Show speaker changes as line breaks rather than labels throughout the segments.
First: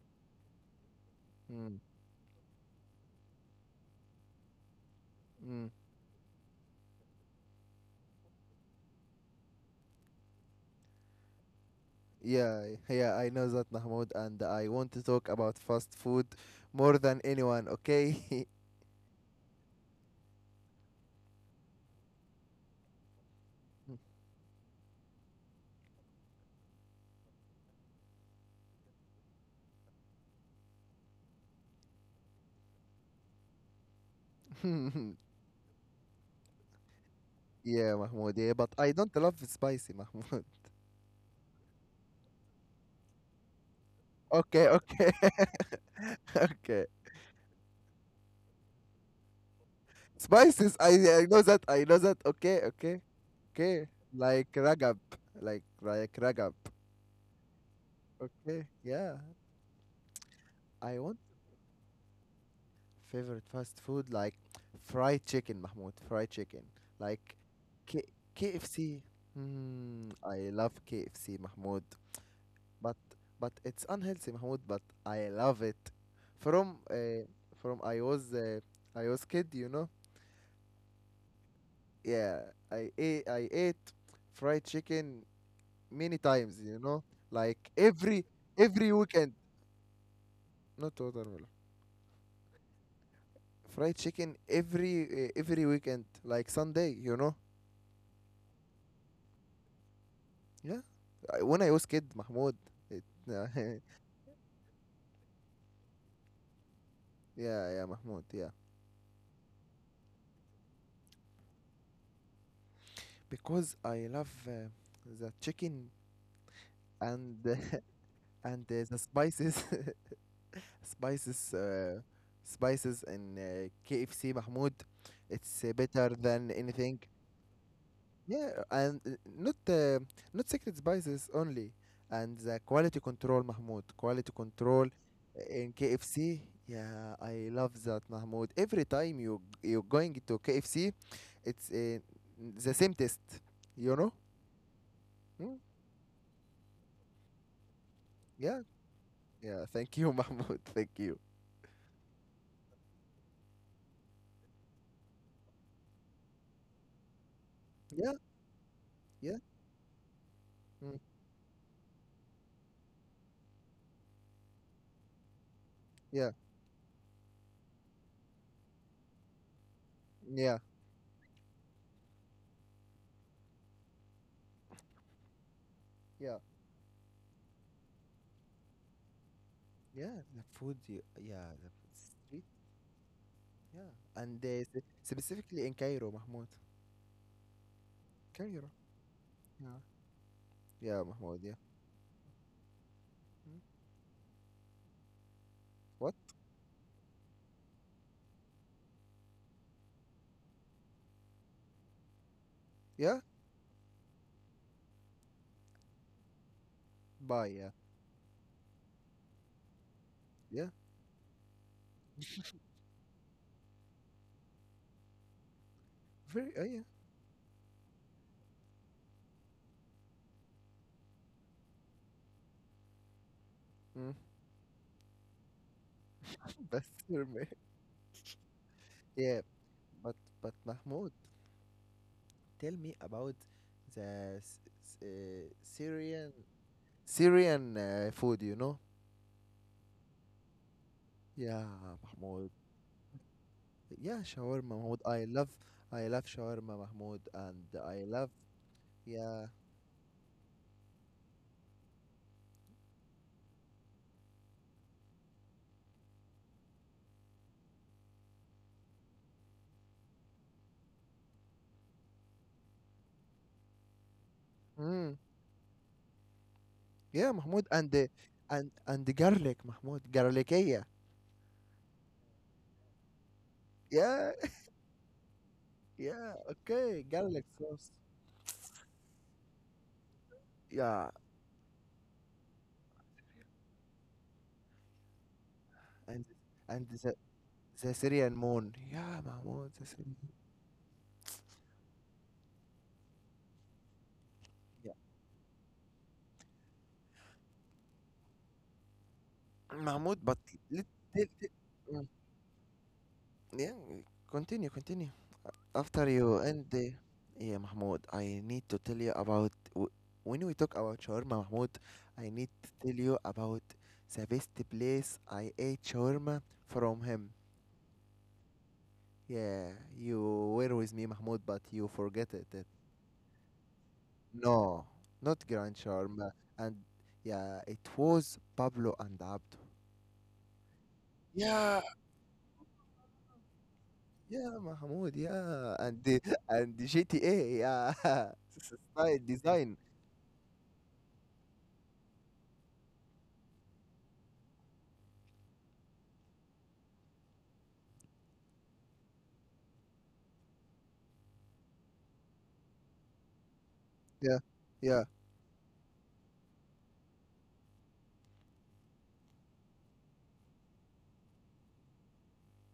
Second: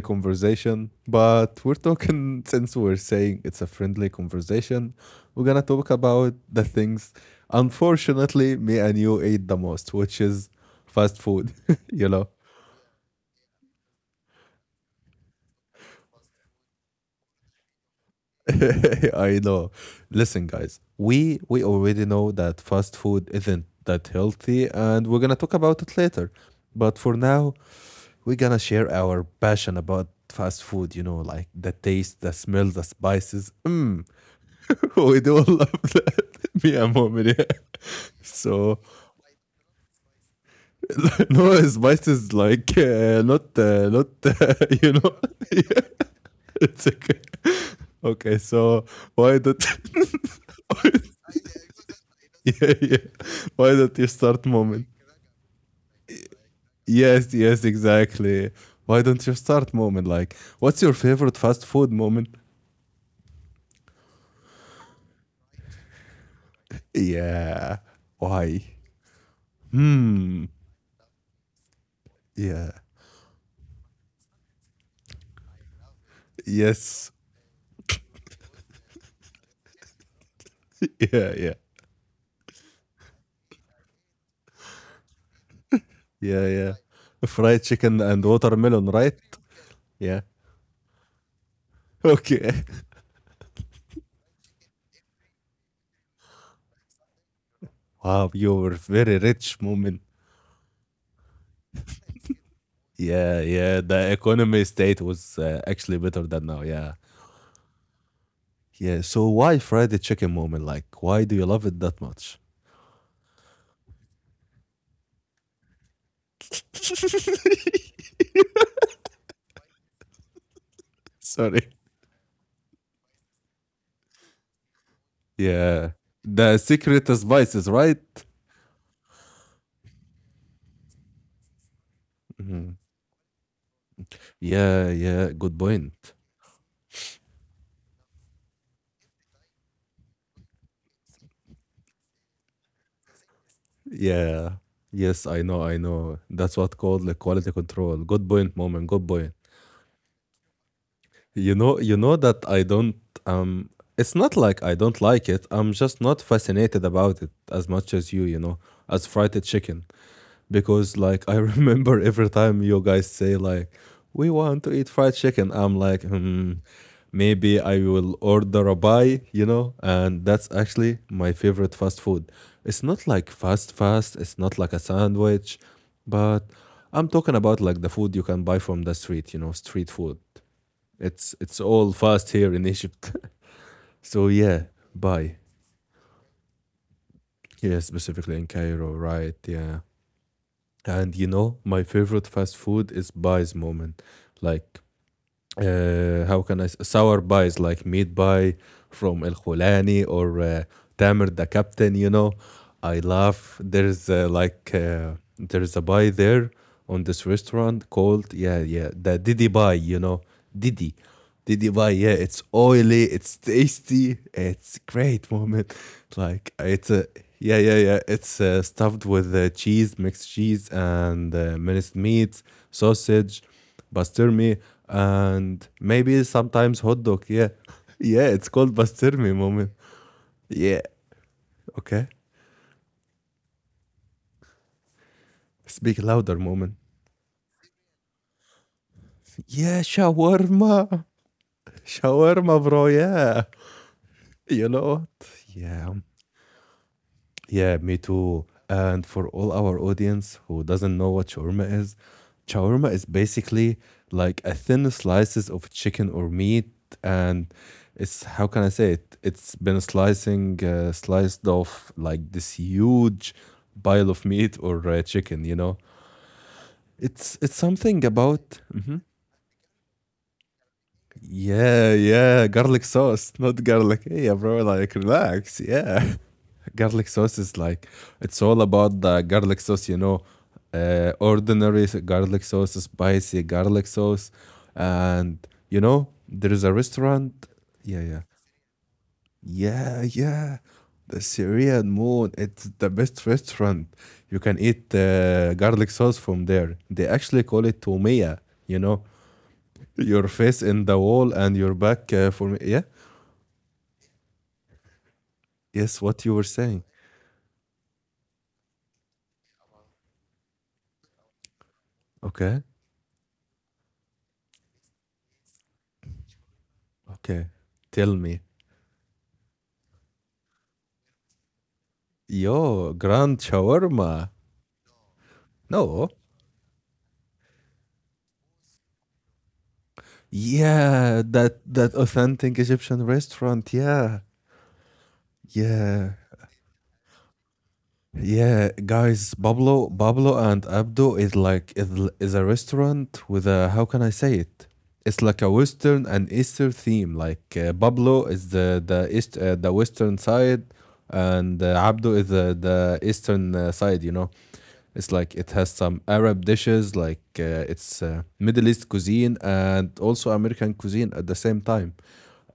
conversation, but we're
Mm.
talking, since we're saying it's a friendly conversation, we're gonna
Mm.
talk about the things, unfortunately, me and you ate the most, which is fast food, you know?
Yeah, yeah, I know that, Mahmoud, and I want to talk about fast food more than anyone, okay?
I know. Listen, guys, we already know that fast food isn't that healthy, and we're gonna talk about it later. But for now, we're gonna share our passion about fast food. You know, like the taste, the smell, the spices. Mm. We do love that. Me and mom, yeah.
Yeah, Mahmoud, yeah, but I
So
don't love spicy, Mahmoud.
no spices like not
Okay,
you
okay,
know. Yeah,
okay.
it's okay. Okay, so why don't?
Spices, I know that, I know that, okay,
Yeah,
okay,
yeah.
okay.
Why don't you
Like
start
ragab,
moment?
like ragab,
Yes, yes,
okay,
exactly.
yeah.
Why don't you start moment? Like,
I
what's your
want
favorite fast food moment?
favorite fast food like fried chicken, Mahmoud, fried chicken, like
Yeah.
K
Why?
KFC. I
Hmm.
love KFC, Mahmoud,
Yeah.
but but it's unhealthy, Mahmoud, but I love it from uh,
Yes.
from I was kid, you know.
Yeah, yeah.
Yeah, I ate fried chicken many times,
Yeah,
you
yeah.
know, like
Fried chicken and
every
watermelon,
weekend.
right? Yeah.
Not watermelon.
Okay.
Fried chicken every weekend, like Sunday, you know.
Wow, you were very rich moment.
Yeah. When I was kid, Mahmoud. It, yeah,
Yeah, yeah. The economy state was actually better than now. Yeah.
yeah, Mahmoud, yeah.
Yeah. So why fried chicken moment? Like, why do you love it that much?
Because I love the chicken and and the spices, spices,
Sorry.
spices in KFC, Mahmoud. It's
Yeah.
better than
The
anything.
secret spices, right?
Yeah, and not not secret spices only, and the
Mhm.
quality control, Mahmoud. Quality control
Yeah, yeah.
in
Good point.
KFC. Yeah, I love that, Mahmoud. Every time you're going to KFC, it's the same test, you know?
Yeah. Yes,
Mm,
I know, I know. That's what called the quality control. Good
Yeah,
point, moment. Good point.
yeah. Thank you, Mahmoud. Thank you.
You know that I don't um it's not like I don't like it. I'm just not fascinated about it as much
Yeah,
as you, you know, as
yeah,
fried chicken.
mm,
Because like I remember every time you guys say like we want to eat fried chicken, I'm like,
yeah,
hmm, maybe I will order a buy, you know, and
yeah,
that's actually my favorite fast food. It's not like fast fast, it's not like a sandwich,
yeah,
but I'm talking about like the food you can buy from the street, you know, street
yeah.
food.
The food, you, yeah,
It's
the
it's
food
all
street,
fast here in Egypt.
yeah, and
So yeah, buy.
specifically in Cairo, Mahmoud.
Yeah, specifically in
Cairo.
Cairo, right?
Yeah.
Yeah.
Yeah,
And
Mahmoud,
you
yeah.
know, my favorite fast food is
Mm.
pies moment. Like,
What?
how can I s- sour pies like meat pie from El Khulani or Tamer the Captain, you know. I
Yeah?
love there's like there's a pie there on this
Bye, yeah.
restaurant called yeah, yeah, the Didi pie, you know.
Yeah.
Didi. Did yeah, it's oily, it's tasty, it's great, woman.
Very,
Like
yeah.
it's a yeah, yeah, yeah. It's stuffed with cheese, mixed cheese, and minced meat, sausage,
Mm.
pastrami, and maybe
Best
sometimes hot dog.
roommate.
Yeah, yeah. It's called
Yeah,
pastrami, woman.
but
Yeah.
Mahmoud,
Okay.
tell me about the
Speak
Syrian,
louder, woman.
Syrian food, you know?
Yeah, shawarma,
Yeah, Mahmoud.
shawarma, bro. Yeah.
Yeah, shawarma,
You
Mahmoud.
know what?
I
Yeah.
love shawarma, Mahmoud, and
Yeah,
I
me
love
too. And for
yeah.
all our audience who doesn't know what shawarma is basically like a thin slices of chicken or meat, and it's how can I say it? It's been slicing, sliced off like this huge pile of meat or
Mm.
chicken. You know,
Yeah,
it's
Mahmoud,
it's something
and
about.
and the garlic, Mahmoud, garlicia.
Yeah, yeah, garlic sauce, not garlic.
Yeah,
Yeah, bro, like relax.
yeah.
Yeah,
Okay,
garlic
garlic
sauce is
sauce.
like it's all about the garlic sauce. You know,
Yeah,
ordinary s- garlic sauce, spicy garlic sauce, and you
And
know there is
and
a restaurant.
the
Yeah,
Syrian
yeah,
moon. Yeah, Mahmoud, the Syrian.
yeah, yeah. The Syrian Moon. It's the best restaurant. You can
Yeah.
eat garlic sauce from there. They actually call it tomia. You know,
Mahmoud, but
your face
let,
in the
let, let-
wall and your
mm,
back for me. Yeah.
yeah, continue. After
Yes,
you
what you
end
were
the
saying.
yeah, Mahmoud, I need to tell you about w- when we talk about shawarma, Mahmoud. I need to
Okay.
tell you about the best place I ate shawarma from him.
Okay. Tell me.
Yeah, you were with me, Mahmoud, but you forget it.
Yo, grand shawarma.
No, not Grand
No.
Shawarma, and yeah, it was Pablo and Abd.
Yeah,
Yeah,
that that authentic Egyptian restaurant. Yeah.
yeah, Mahmoud. Yeah,
Yeah.
and the GTA يا
Yeah,
ستايل
guys,
design
Pablo, Pablo and Abdo is like is a restaurant with a how can I say it? It's like a Western and Eastern theme. Like Pablo is the east the Western side, and Abdo is the Eastern side. You
yeah
know,
yeah
it's like it has some Arab dishes, like it's Middle East cuisine and also American cuisine at the same time.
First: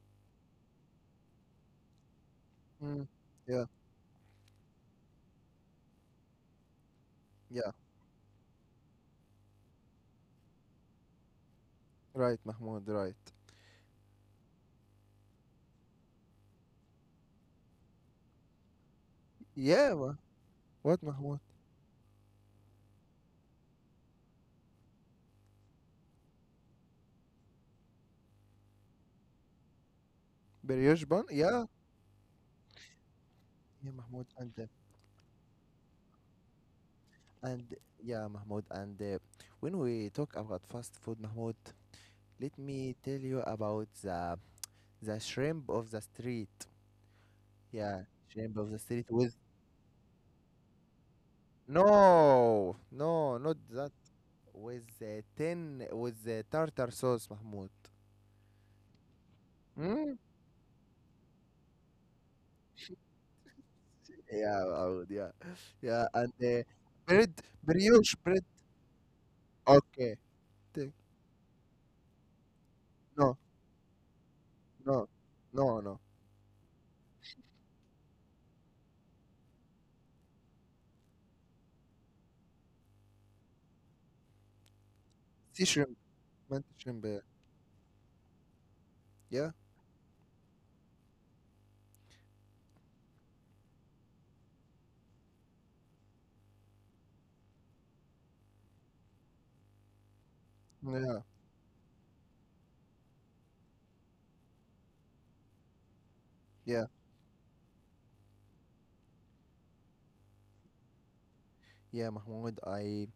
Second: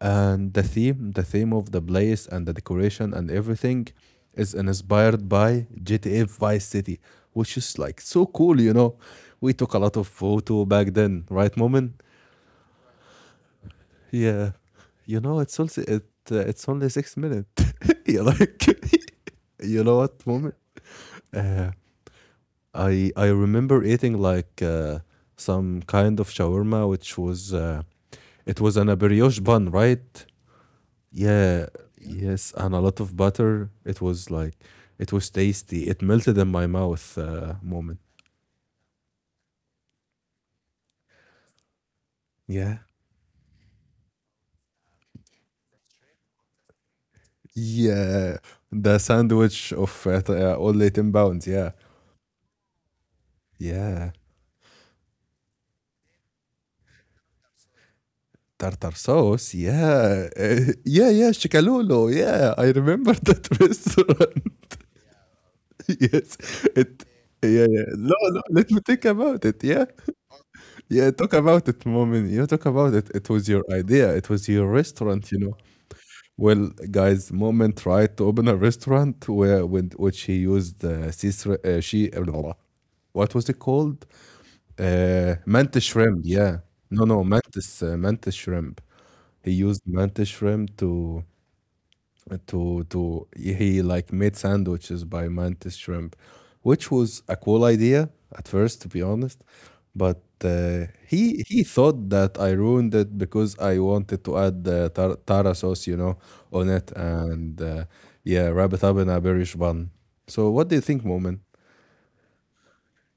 And the theme of the place and the
mm,
decoration and
yeah
everything is inspired by GTA Vice City, which
yeah
is like so cool, you know. We took a lot of photo back then, right, Moment?
right Mahmoud. Right
Yeah. You know, it's also it it's only 6 minutes. You like you
yeah
know what, Moment?
what Mahmoud?
Uh, I remember eating like some kind of shawarma, which was it was an a brioche bun, right?
بريوجبان
Yeah, yes, and a lot of butter.
yeah
It
Mahmoud.
was like it was tasty. It melted in my mouth.
And
Moment.
yeah Mahmoud. And When we talk about fast food, Mahmoud, let
Yeah,
me tell you about the shrimp of the street. Yeah,
yeah.
shrimp of the
The
street with
sandwich of only 10 pounds. Yeah,
no no not that
yeah.
with 10 with tartar sauce, Mahmoud.
Tartar sauce.
Mm?
Yeah, uh, yeah, yeah. Chicalolo. Yeah, I remember that restaurant.
Yeah Mahmoud, yeah yeah and
Yes, it.
bread,
Yeah, yeah.
brioche
No, no.
bread,
Let me think about it. Yeah,
okay. Th-
yeah. Talk about it, moment. You talk about it. It
no
was your idea. It was your
no
restaurant. You know.
no no
Well, guys, moment tried to open a restaurant where when which he used sis- she blah, blah. What was it called?
Sea
Mantis
shrimp,
shrimp. Yeah.
mint
No,
shrimp,
no. Mantis. Mantis shrimp.
yeah
He used mantis shrimp to to he like made sandwiches by mantis shrimp, which was a cool idea at first, to be honest. But
yeah
he thought that I ruined it because I wanted to add the tar tara sauce, you know, on
yeah
it, and yeah, wrap it up in a British bun. So what do you think, Moment?
yeah Mahmoud.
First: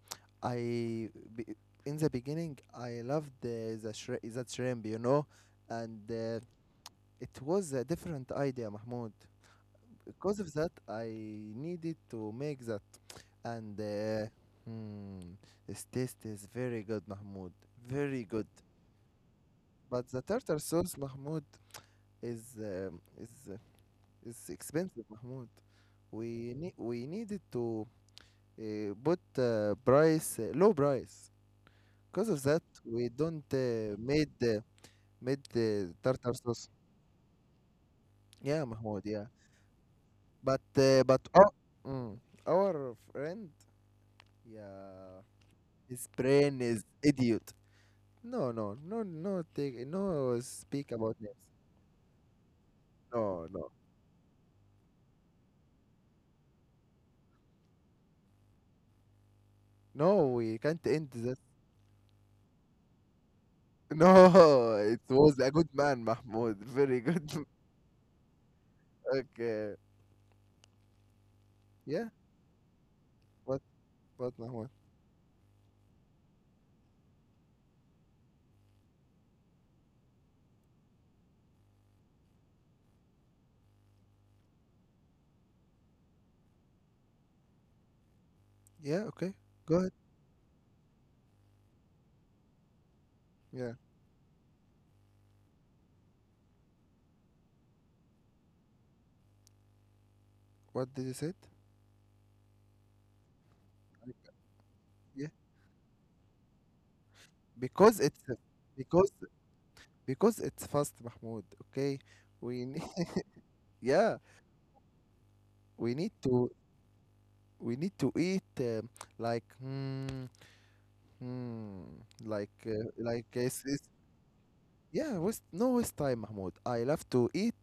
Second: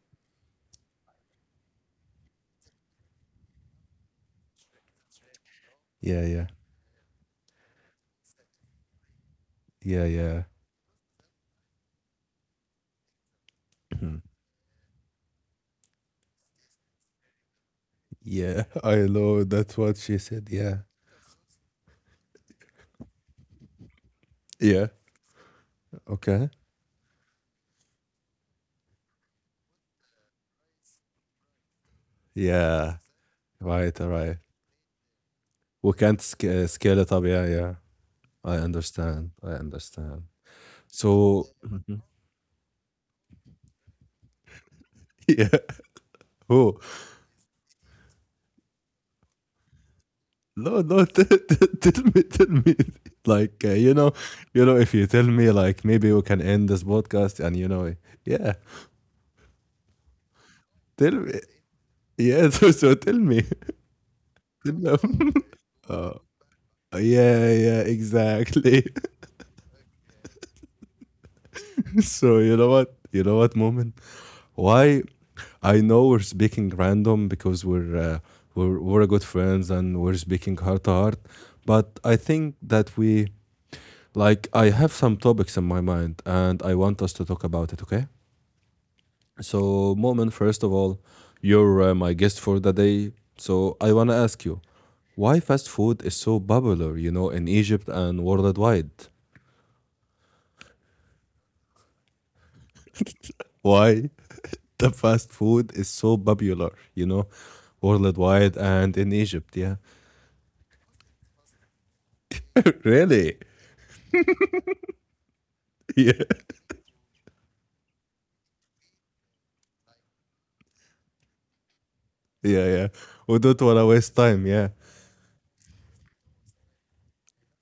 i be- in the beginning I loved the shrimp, you know, and
Yeah, yeah,
it was a different idea, Mahmoud.
yeah,
Because
yeah,
of that, I needed to make that. And uh, hmm, this taste is very good, Mahmoud. Very good.
yeah. I know that's what
But
she
the
said.
tartar
Yeah,
sauce, Mahmoud, is is
yeah.
expensive, Mahmoud.
Okay.
We needed to put price low price. Because of that,
Yeah.
we don't
Right. All right.
made
We
the
can't
tartar
sc
sauce.
scale it up. Yeah, yeah. I
Yeah, Mahmoud. Yeah,
understand. I understand.
but
So
our, mm, our friend. Yeah.
yeah.
His brain
Oh
is idiot. No, no, no, no, take, no,
no,
speak
no.
about
T-
names.
t- tell me, tell me.
No,
Like
no,
you know, you know. If you tell me, like maybe we can end this podcast, and you know, yeah.
no, we can't end
Tell
this.
me. Yeah. So, so tell me.
No,
Tell
it
me.
was a good man, Mahmoud. Very good.
Yeah. Yeah. Exactly.
Okay. Yeah.
So you know what? You know what,
What?
moment?
What, Mahmoud?
Why? I know we're speaking random because we're we're good friends and we're speaking heart to heart, but I think that we like, I have some topics in my mind and I want us to talk about it, okay?
Yeah. Okay. Go ahead.
So, Moment, first of all, you're my guest for the day.
Yeah.
So, I want to ask you why fast food is so popular, you know, in Egypt and worldwide?
What did you say?
Why
I-
the
Yeah.
fast food is so popular, you know,
Because it's
worldwide and
because
in Egypt, yeah?
because it's fast, Mahmoud. Okay. We need,
Really?
yeah. We need
Yeah,
to we need to eat like. hmm, Mm,
yeah, yeah. We don't want to
it's
waste time, yeah.
yeah waste no waste time, Mahmoud. I love to eat.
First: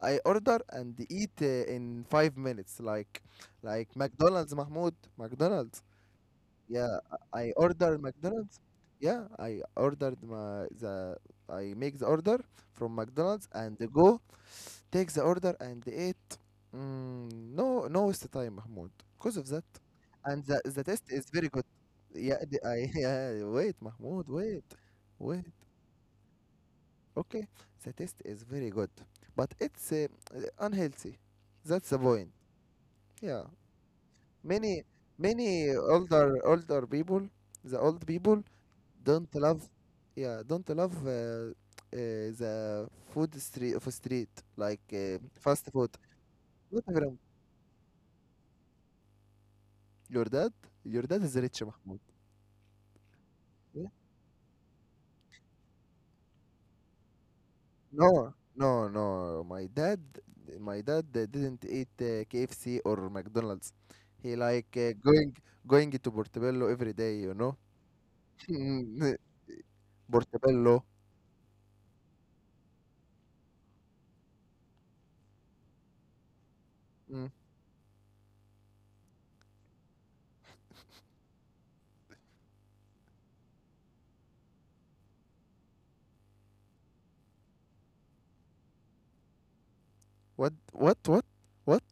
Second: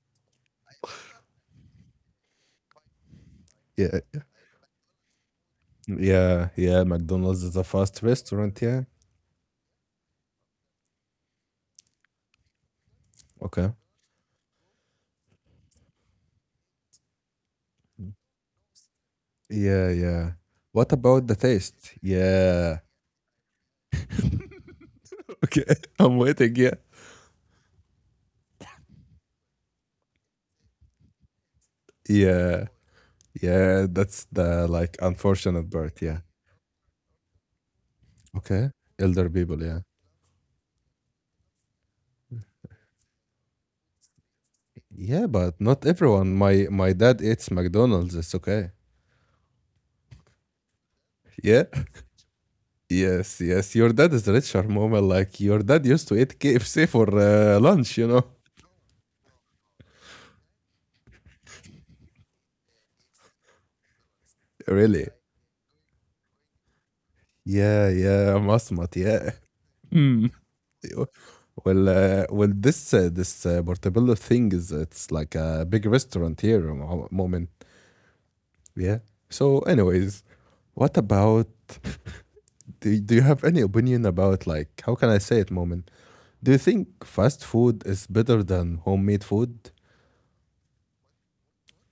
I order and eat in 5 minutes, like
Yeah,
McDonald's, Mahmoud, McDonald's.
yeah, yeah.
Yeah,
McDonald's
I
is a
order
fast
McDonald's.
restaurant, yeah.
Yeah, I make the order from McDonald's
Okay.
and go. Take the order and ate. No no waste time, Mahmoud, because of that.
Yeah, yeah.
And the
What
test is
about the
very good.
taste?
Yeah,
Yeah.
yeah, wait Mahmoud, wait.
Okay, I'm waiting. Yeah.
Okay, the test is very good, but it's unhealthy. That's the point.
Yeah.
Yeah.
Yeah, that's the
many
like
Many
unfortunate part. Yeah.
older people, the old people,
Okay. Elder
don't
people,
love,
yeah.
yeah, don't love uh, the food street of street, like uh,
Yeah, but
fast
not
food.
everyone. My
Not
my
everyone.
dad eats McDonald's. It's okay.
Your dad? Your dad is rich,
Yeah.
Mahmoud.
Yes, yes.
Yeah?
Your dad is richer, Mama. Like your dad used to eat KFC for lunch, you know.
No, no, no. My dad didn't eat KFC or McDonald's. He like
Really?
going to Portobello every day, you know.
Yeah, yeah. Masmat,
Mm,
yeah.
Portobello.
Well, well, this Portobello thing is it's like a big restaurant here at the
Mm.
moment. Yeah. So, anyways, what about do, do you have any opinion about like how can I say it, moment? Do you think fast food is better than homemade food?
What? What? What? What?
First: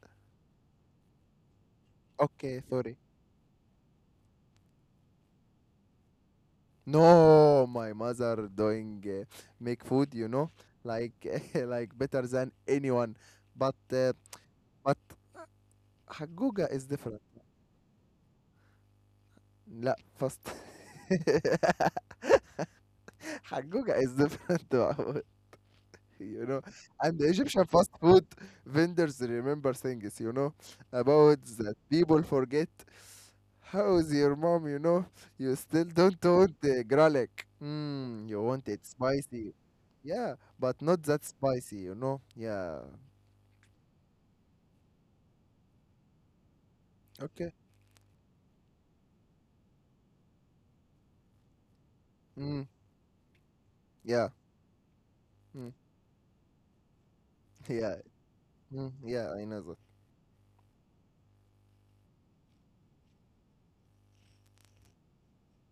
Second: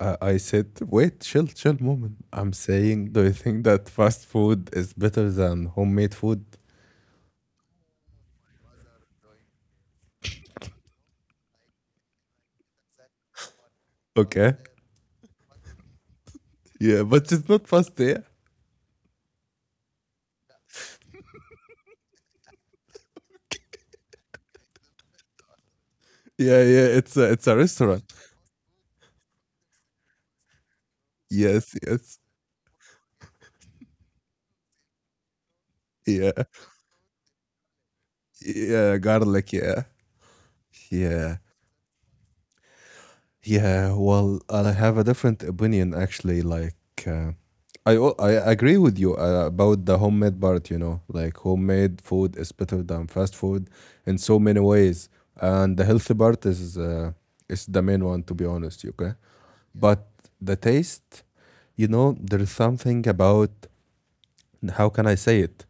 I said, wait, chill, chill, moment. I'm
Okay, sorry.
saying, do you think that fast food is better than homemade food?
No, my mother doing make food, you know, like like better than anyone. But uh,
Okay.
but Haguga is
Yeah,
different.
but it's not fast. Yeah.
لا fast Haggooga is different to our, you know,
Yeah, yeah.
and the
It's a
Egyptian fast
restaurant.
food vendors remember things, you know, about that
Yes, yes.
people forget. How is your mom, you know? You still don't
Yeah.
want the garlic. Mm, you want it
Yeah, garlic,
spicy.
yeah.
Yeah, but not that
Yeah.
spicy, you know? Yeah.
Yeah, well, and I have a different opinion actually. Like, uh,
Okay.
I al- I agree with you about the homemade part, you know. Like, homemade food is
Mm,
better than fast food in
yeah.
so many ways.
Mm,
And the healthy part is the
yeah.
main one, to be honest,
Mm,
okay?
yeah, I know that.
But the taste, you know, there's something about how can I say it?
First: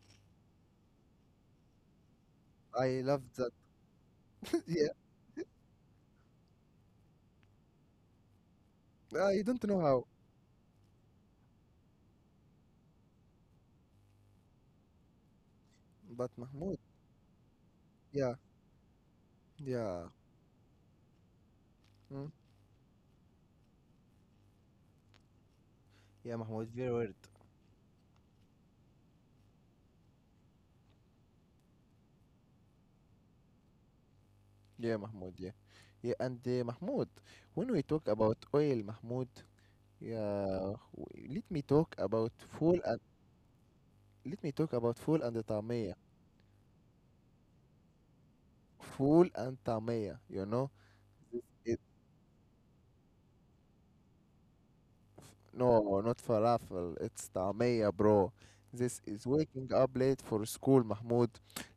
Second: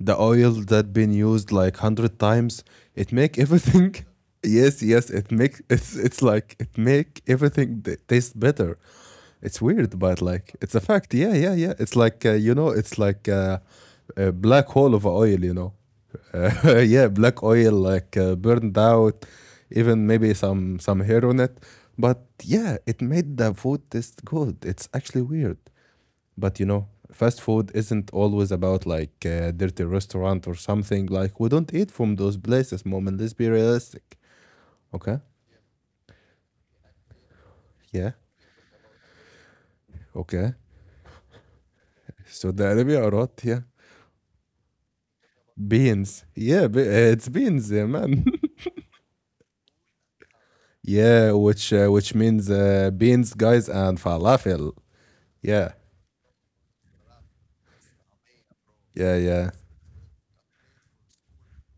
The oil that been used like hundred times,
I
it
love
make
that.
everything. Yes,
Yeah.
yes, it make it's like it make everything t- taste better.
I
It's
don't know
weird,
how,
but like it's a fact. Yeah, yeah, yeah. It's like you know, it's like a black hole of oil. You know,
but Mahmoud.
yeah, black oil like
Yeah.
burned out, even
Yeah.
maybe some hair on it. But
Mm,
yeah, it made the food taste good. It's actually weird.
yeah,
But you
Mahmoud,
know,
very weird.
fast food isn't always about like a dirty restaurant or something. Like we don't eat from those places, mom, and let's be realistic.
Yeah,
Okay?
Mahmoud. Yeah, yeah. And Mahmoud, when we talk
Yeah.
about oil, Mahmoud,
Okay.
yeah, let me talk about
Saudi
full and
Arabia or what? Yeah.
let me talk about full and the tamia.
Beans. Yeah, be- it's beans, yeah, man.
Full and tamia. You know,
Yeah,
this is,
which means beans, guys, and falafel. Yeah.
no, not falafel. It's tamia, bro. This
Yeah,
is
yeah.
waking up late for school, Mahmoud.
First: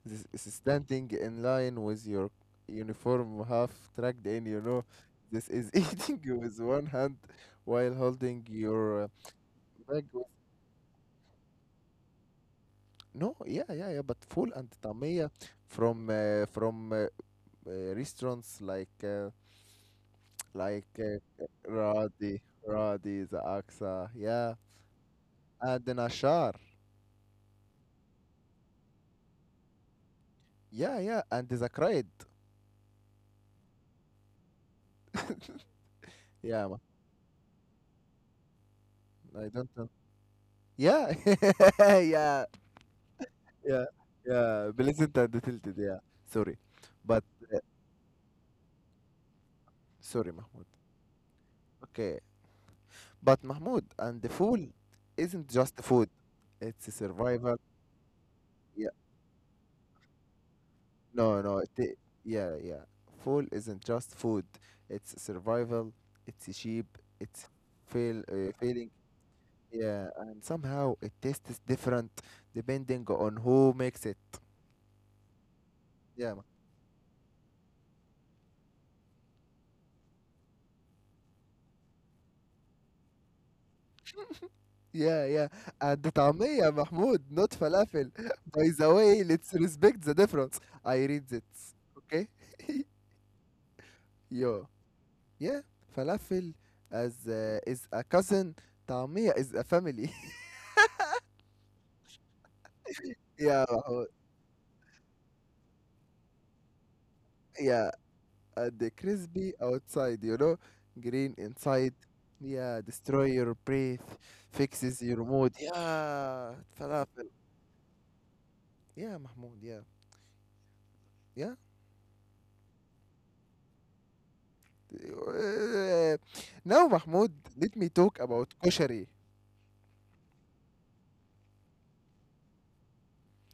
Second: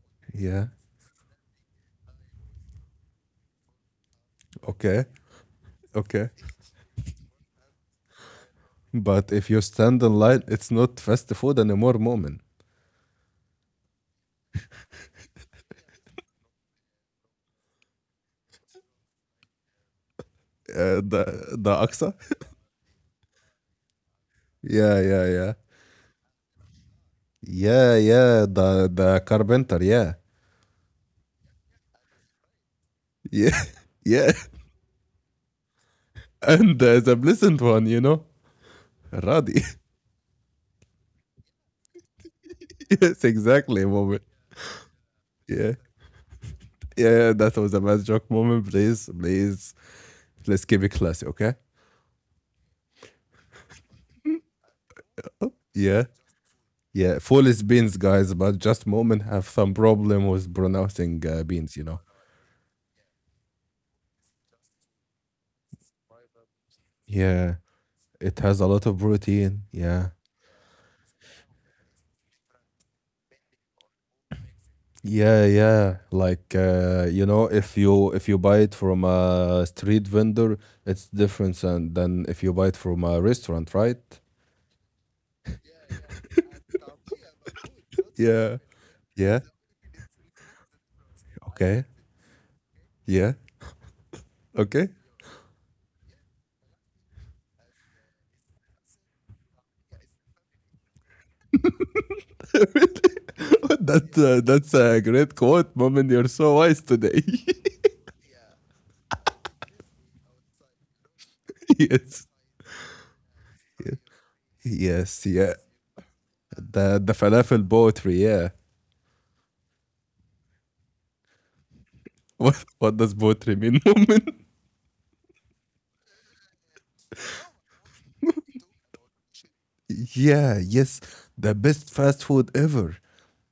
This is
Yeah.
standing in line with your uniform half tracked in. You know,
Okay.
this is eating
Okay.
with one hand while holding your
But if you stand
bag.
in line, it's not fast food anymore, moment.
No, yeah, yeah, yeah, but full and tamia from restaurants like uh, like
Uh,
uh,
the the Aqsa.
Radi, The Aksa, yeah,
Yeah, yeah, yeah.
and the Nashar,
Yeah, yeah, the carpenter, yeah.
yeah, yeah, and the Zakraid,
Yeah, yeah.
yeah, man,
And the pleasant one, you know?
I
Ruddy.
don't know, yeah, yeah,
Yes,
yeah,
exactly, moment.
yeah, Pleasant and Tilted,
Yeah.
yeah, sorry, but
Yeah,
uh,
that was a bad joke moment. Please, please,
sorry, Mahmoud,
let's keep it classy, okay?
okay, but Mahmoud, and the fool isn't just
Yeah.
food, it's a
Yeah, full
survival.
is beans, guys, but just moment have some problem with pronouncing
No, no.
beans, you
It,
know?
yeah, yeah. Fall isn't just food. It's survival. It's sheep. It's
Yeah,
fail,
it has a lot
failing.
of protein.
Yeah,
Yeah,
and somehow it tastes different depending on who makes it.
yeah.
Yeah,
Like you know, if you buy it from a street vendor, it's different than if you buy it from a restaurant, right?
yeah, yeah. And the طعمية Mahmoud, not falafel.
Yeah,
By the way,
yeah.
let's respect the difference. I read it.
Okay,
Okay?
yeah.
Yo.
Okay.
Yeah, falafel as is a cousin. طعمية is a family. Yeah, Mahmoud.
That's a great quote, mom, and you're so wise today.
Yeah. And the crispy outside, you know, green inside.
Yes,
Yeah, destroy your breath, fixes your
yes,
mood.
yeah.
Yeah,
The
falafel.
falafel poetry, yeah.
Yeah, Mahmoud. Yeah, yeah.
What does poetry mean, woman?
Uh, Now, Mahmoud, let me talk about koshari.
Yeah, yes, the best fast food ever.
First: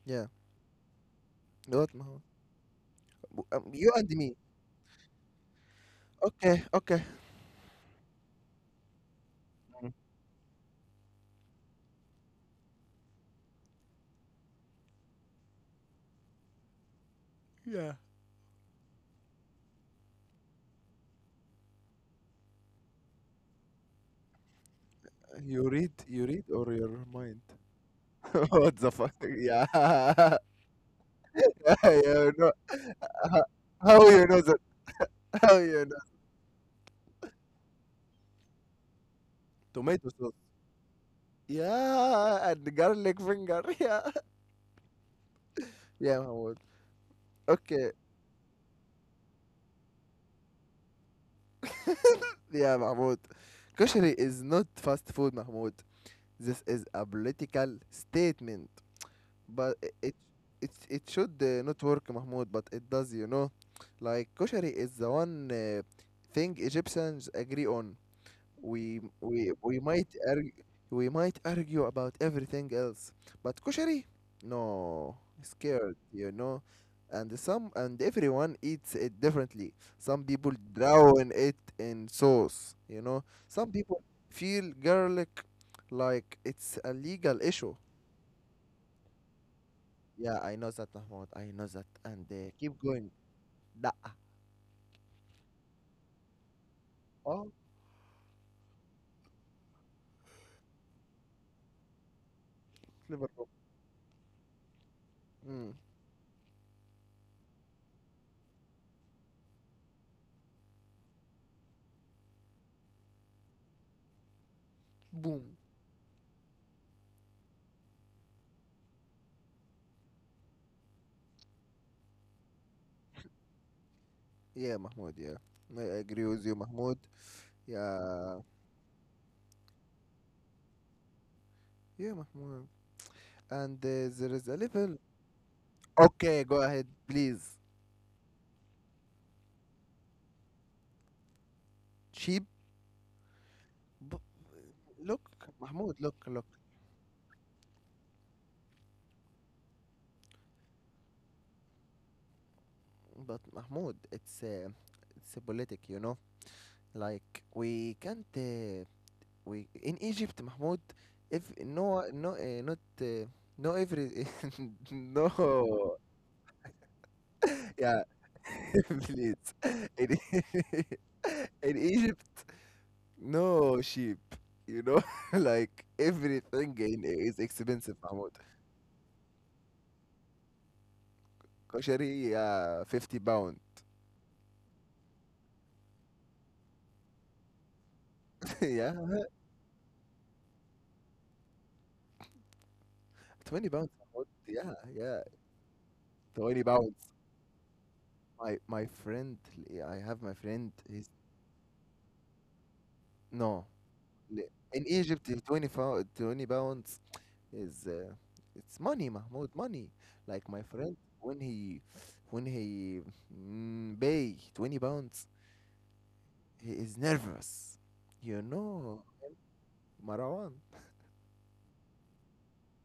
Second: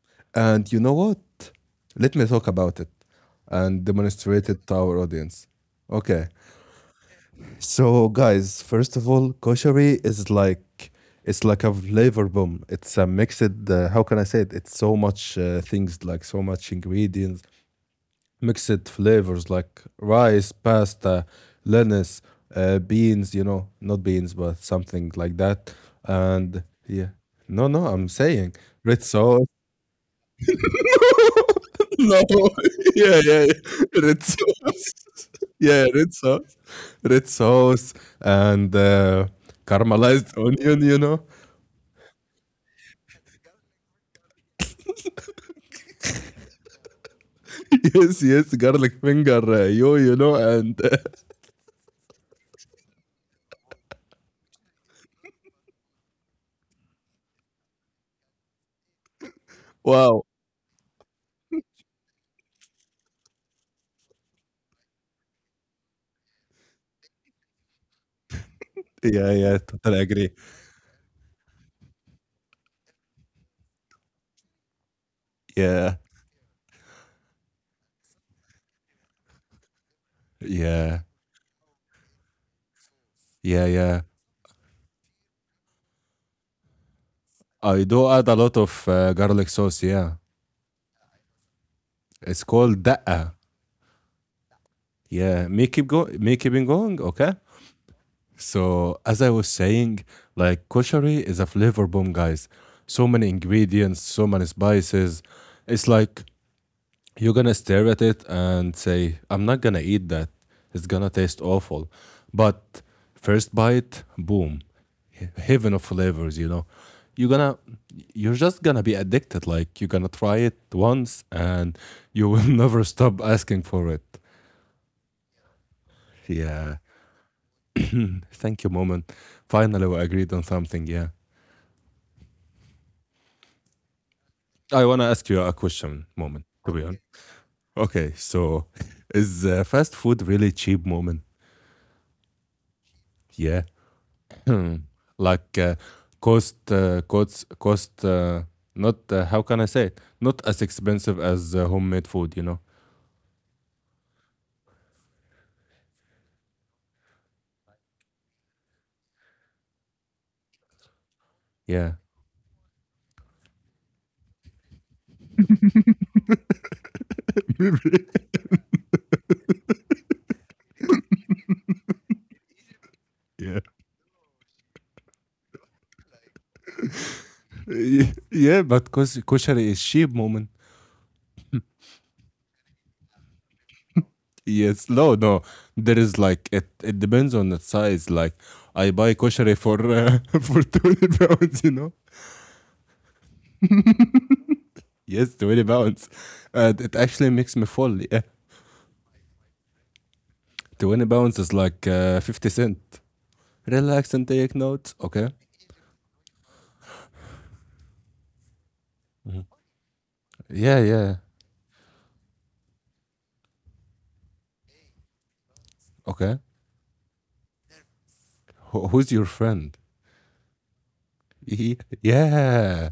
Yeah,
And you know what?
what
Let
Mahmoud?
me talk about it and
You and me.
demonstrate it to our audience. Okay.
Okay, okay.
So guys, first of all,
Mm.
koshari is like a flavor bomb. It's a mixed how can I say it? It's so much things like so much ingredients,
Yeah.
mixed flavors like rice, pasta, lettuce, beans, you know, not beans but something like that.
You read,
And
or your
yeah.
mind?
No, no, I'm saying
What the
red
fuck?
sauce.
Yeah. Yeah,
No,
you know.
yeah.
How
Red
you know that?
sauce.
How you
Yeah,
know?
red sauce, and
Tomato
caramelized
sauce.
onion. You know,
Yeah, and garlic finger. Yeah, yeah, Mahmoud. Okay,
yes, yes, garlic finger, you know, and
yeah, Mahmoud. Kashri is not fast food, Mahmoud. This is a political statement, but it
wow,
it should not work, Mahmoud. But it does, you know. Like kashri is the one thing Egyptians agree on. We
yeah,
we
yeah,
we
totally
might
agree.
argue, we might argue about everything else, but koshari, no, scared,
Yeah,
you know. And everyone eats it differently. Some people
yeah,
drown it in sauce, you know.
yeah,
Some
yeah.
people feel garlic like it's a legal issue.
I do add a lot of garlic sauce. Yeah,
Yeah, I know that, Mahmoud. I know that. And
it's
Keep
called
going.
da'a.
Da.
Yeah, me keeping going. Okay.
Oh,
So, as I was saying, like koshari is a flavor bomb, guys. So
clever.
many ingredients, so many spices.
Mm.
It's like you're gonna stare at it and say, I'm not gonna eat that. It's gonna taste awful. But first bite, boom.
Boom.
Heaven of flavors, you know. You're gonna you're just gonna be addicted. Like you're gonna try it once and you will never stop asking for it.
Yeah, Mahmoud. Yeah, I agree with you,
Yeah.
Mahmoud. Yeah.
Thank you, moment. Finally we agreed on something, yeah.
Yeah, Mahmoud. And There is a
I
level.
want to ask you a question,
Okay,
moment,
go
to
ahead,
be honest.
please.
Okay, so is fast food really cheap, moment?
Cheap.
Yeah.
B-
Hmm.
Look,
Like
Mahmoud, look, look.
cost, not, how can I say it? Not as expensive as homemade food, you know?
But Mahmoud, it's a politic, you know. Like we can't. We in Egypt, Mahmoud. If
Yeah.
no, no, not. No, every no, yeah, please. In, in Egypt,
Yeah.
no sheep, you know, like everything in, is expensive, Mahmoud.
Yeah, but kosher is cheap, moment.
Koshari, yeah, 50 pounds.
Yes, no, no. There is like, it depends on the size. Like, I
Yeah,
buy kosher for, for 20 pounds, you know?
£20. What? Yeah, yeah,
Yes, 20 pounds.
20
It
pounds.
actually makes me fall. Yeah.
My friend, yeah, I have my friend.
20
He's
pounds is like 50 cents.
no
Relax and take
in
notes. Okay.
Egypt. The £20, £20 is it's money,
Mhm.
Mahmoud, money. Like my
Yeah,
friend,
yeah.
when he pay £20,
Okay.
he is nervous. You
Who
know,
who's your friend?
Marwan.
Yeah.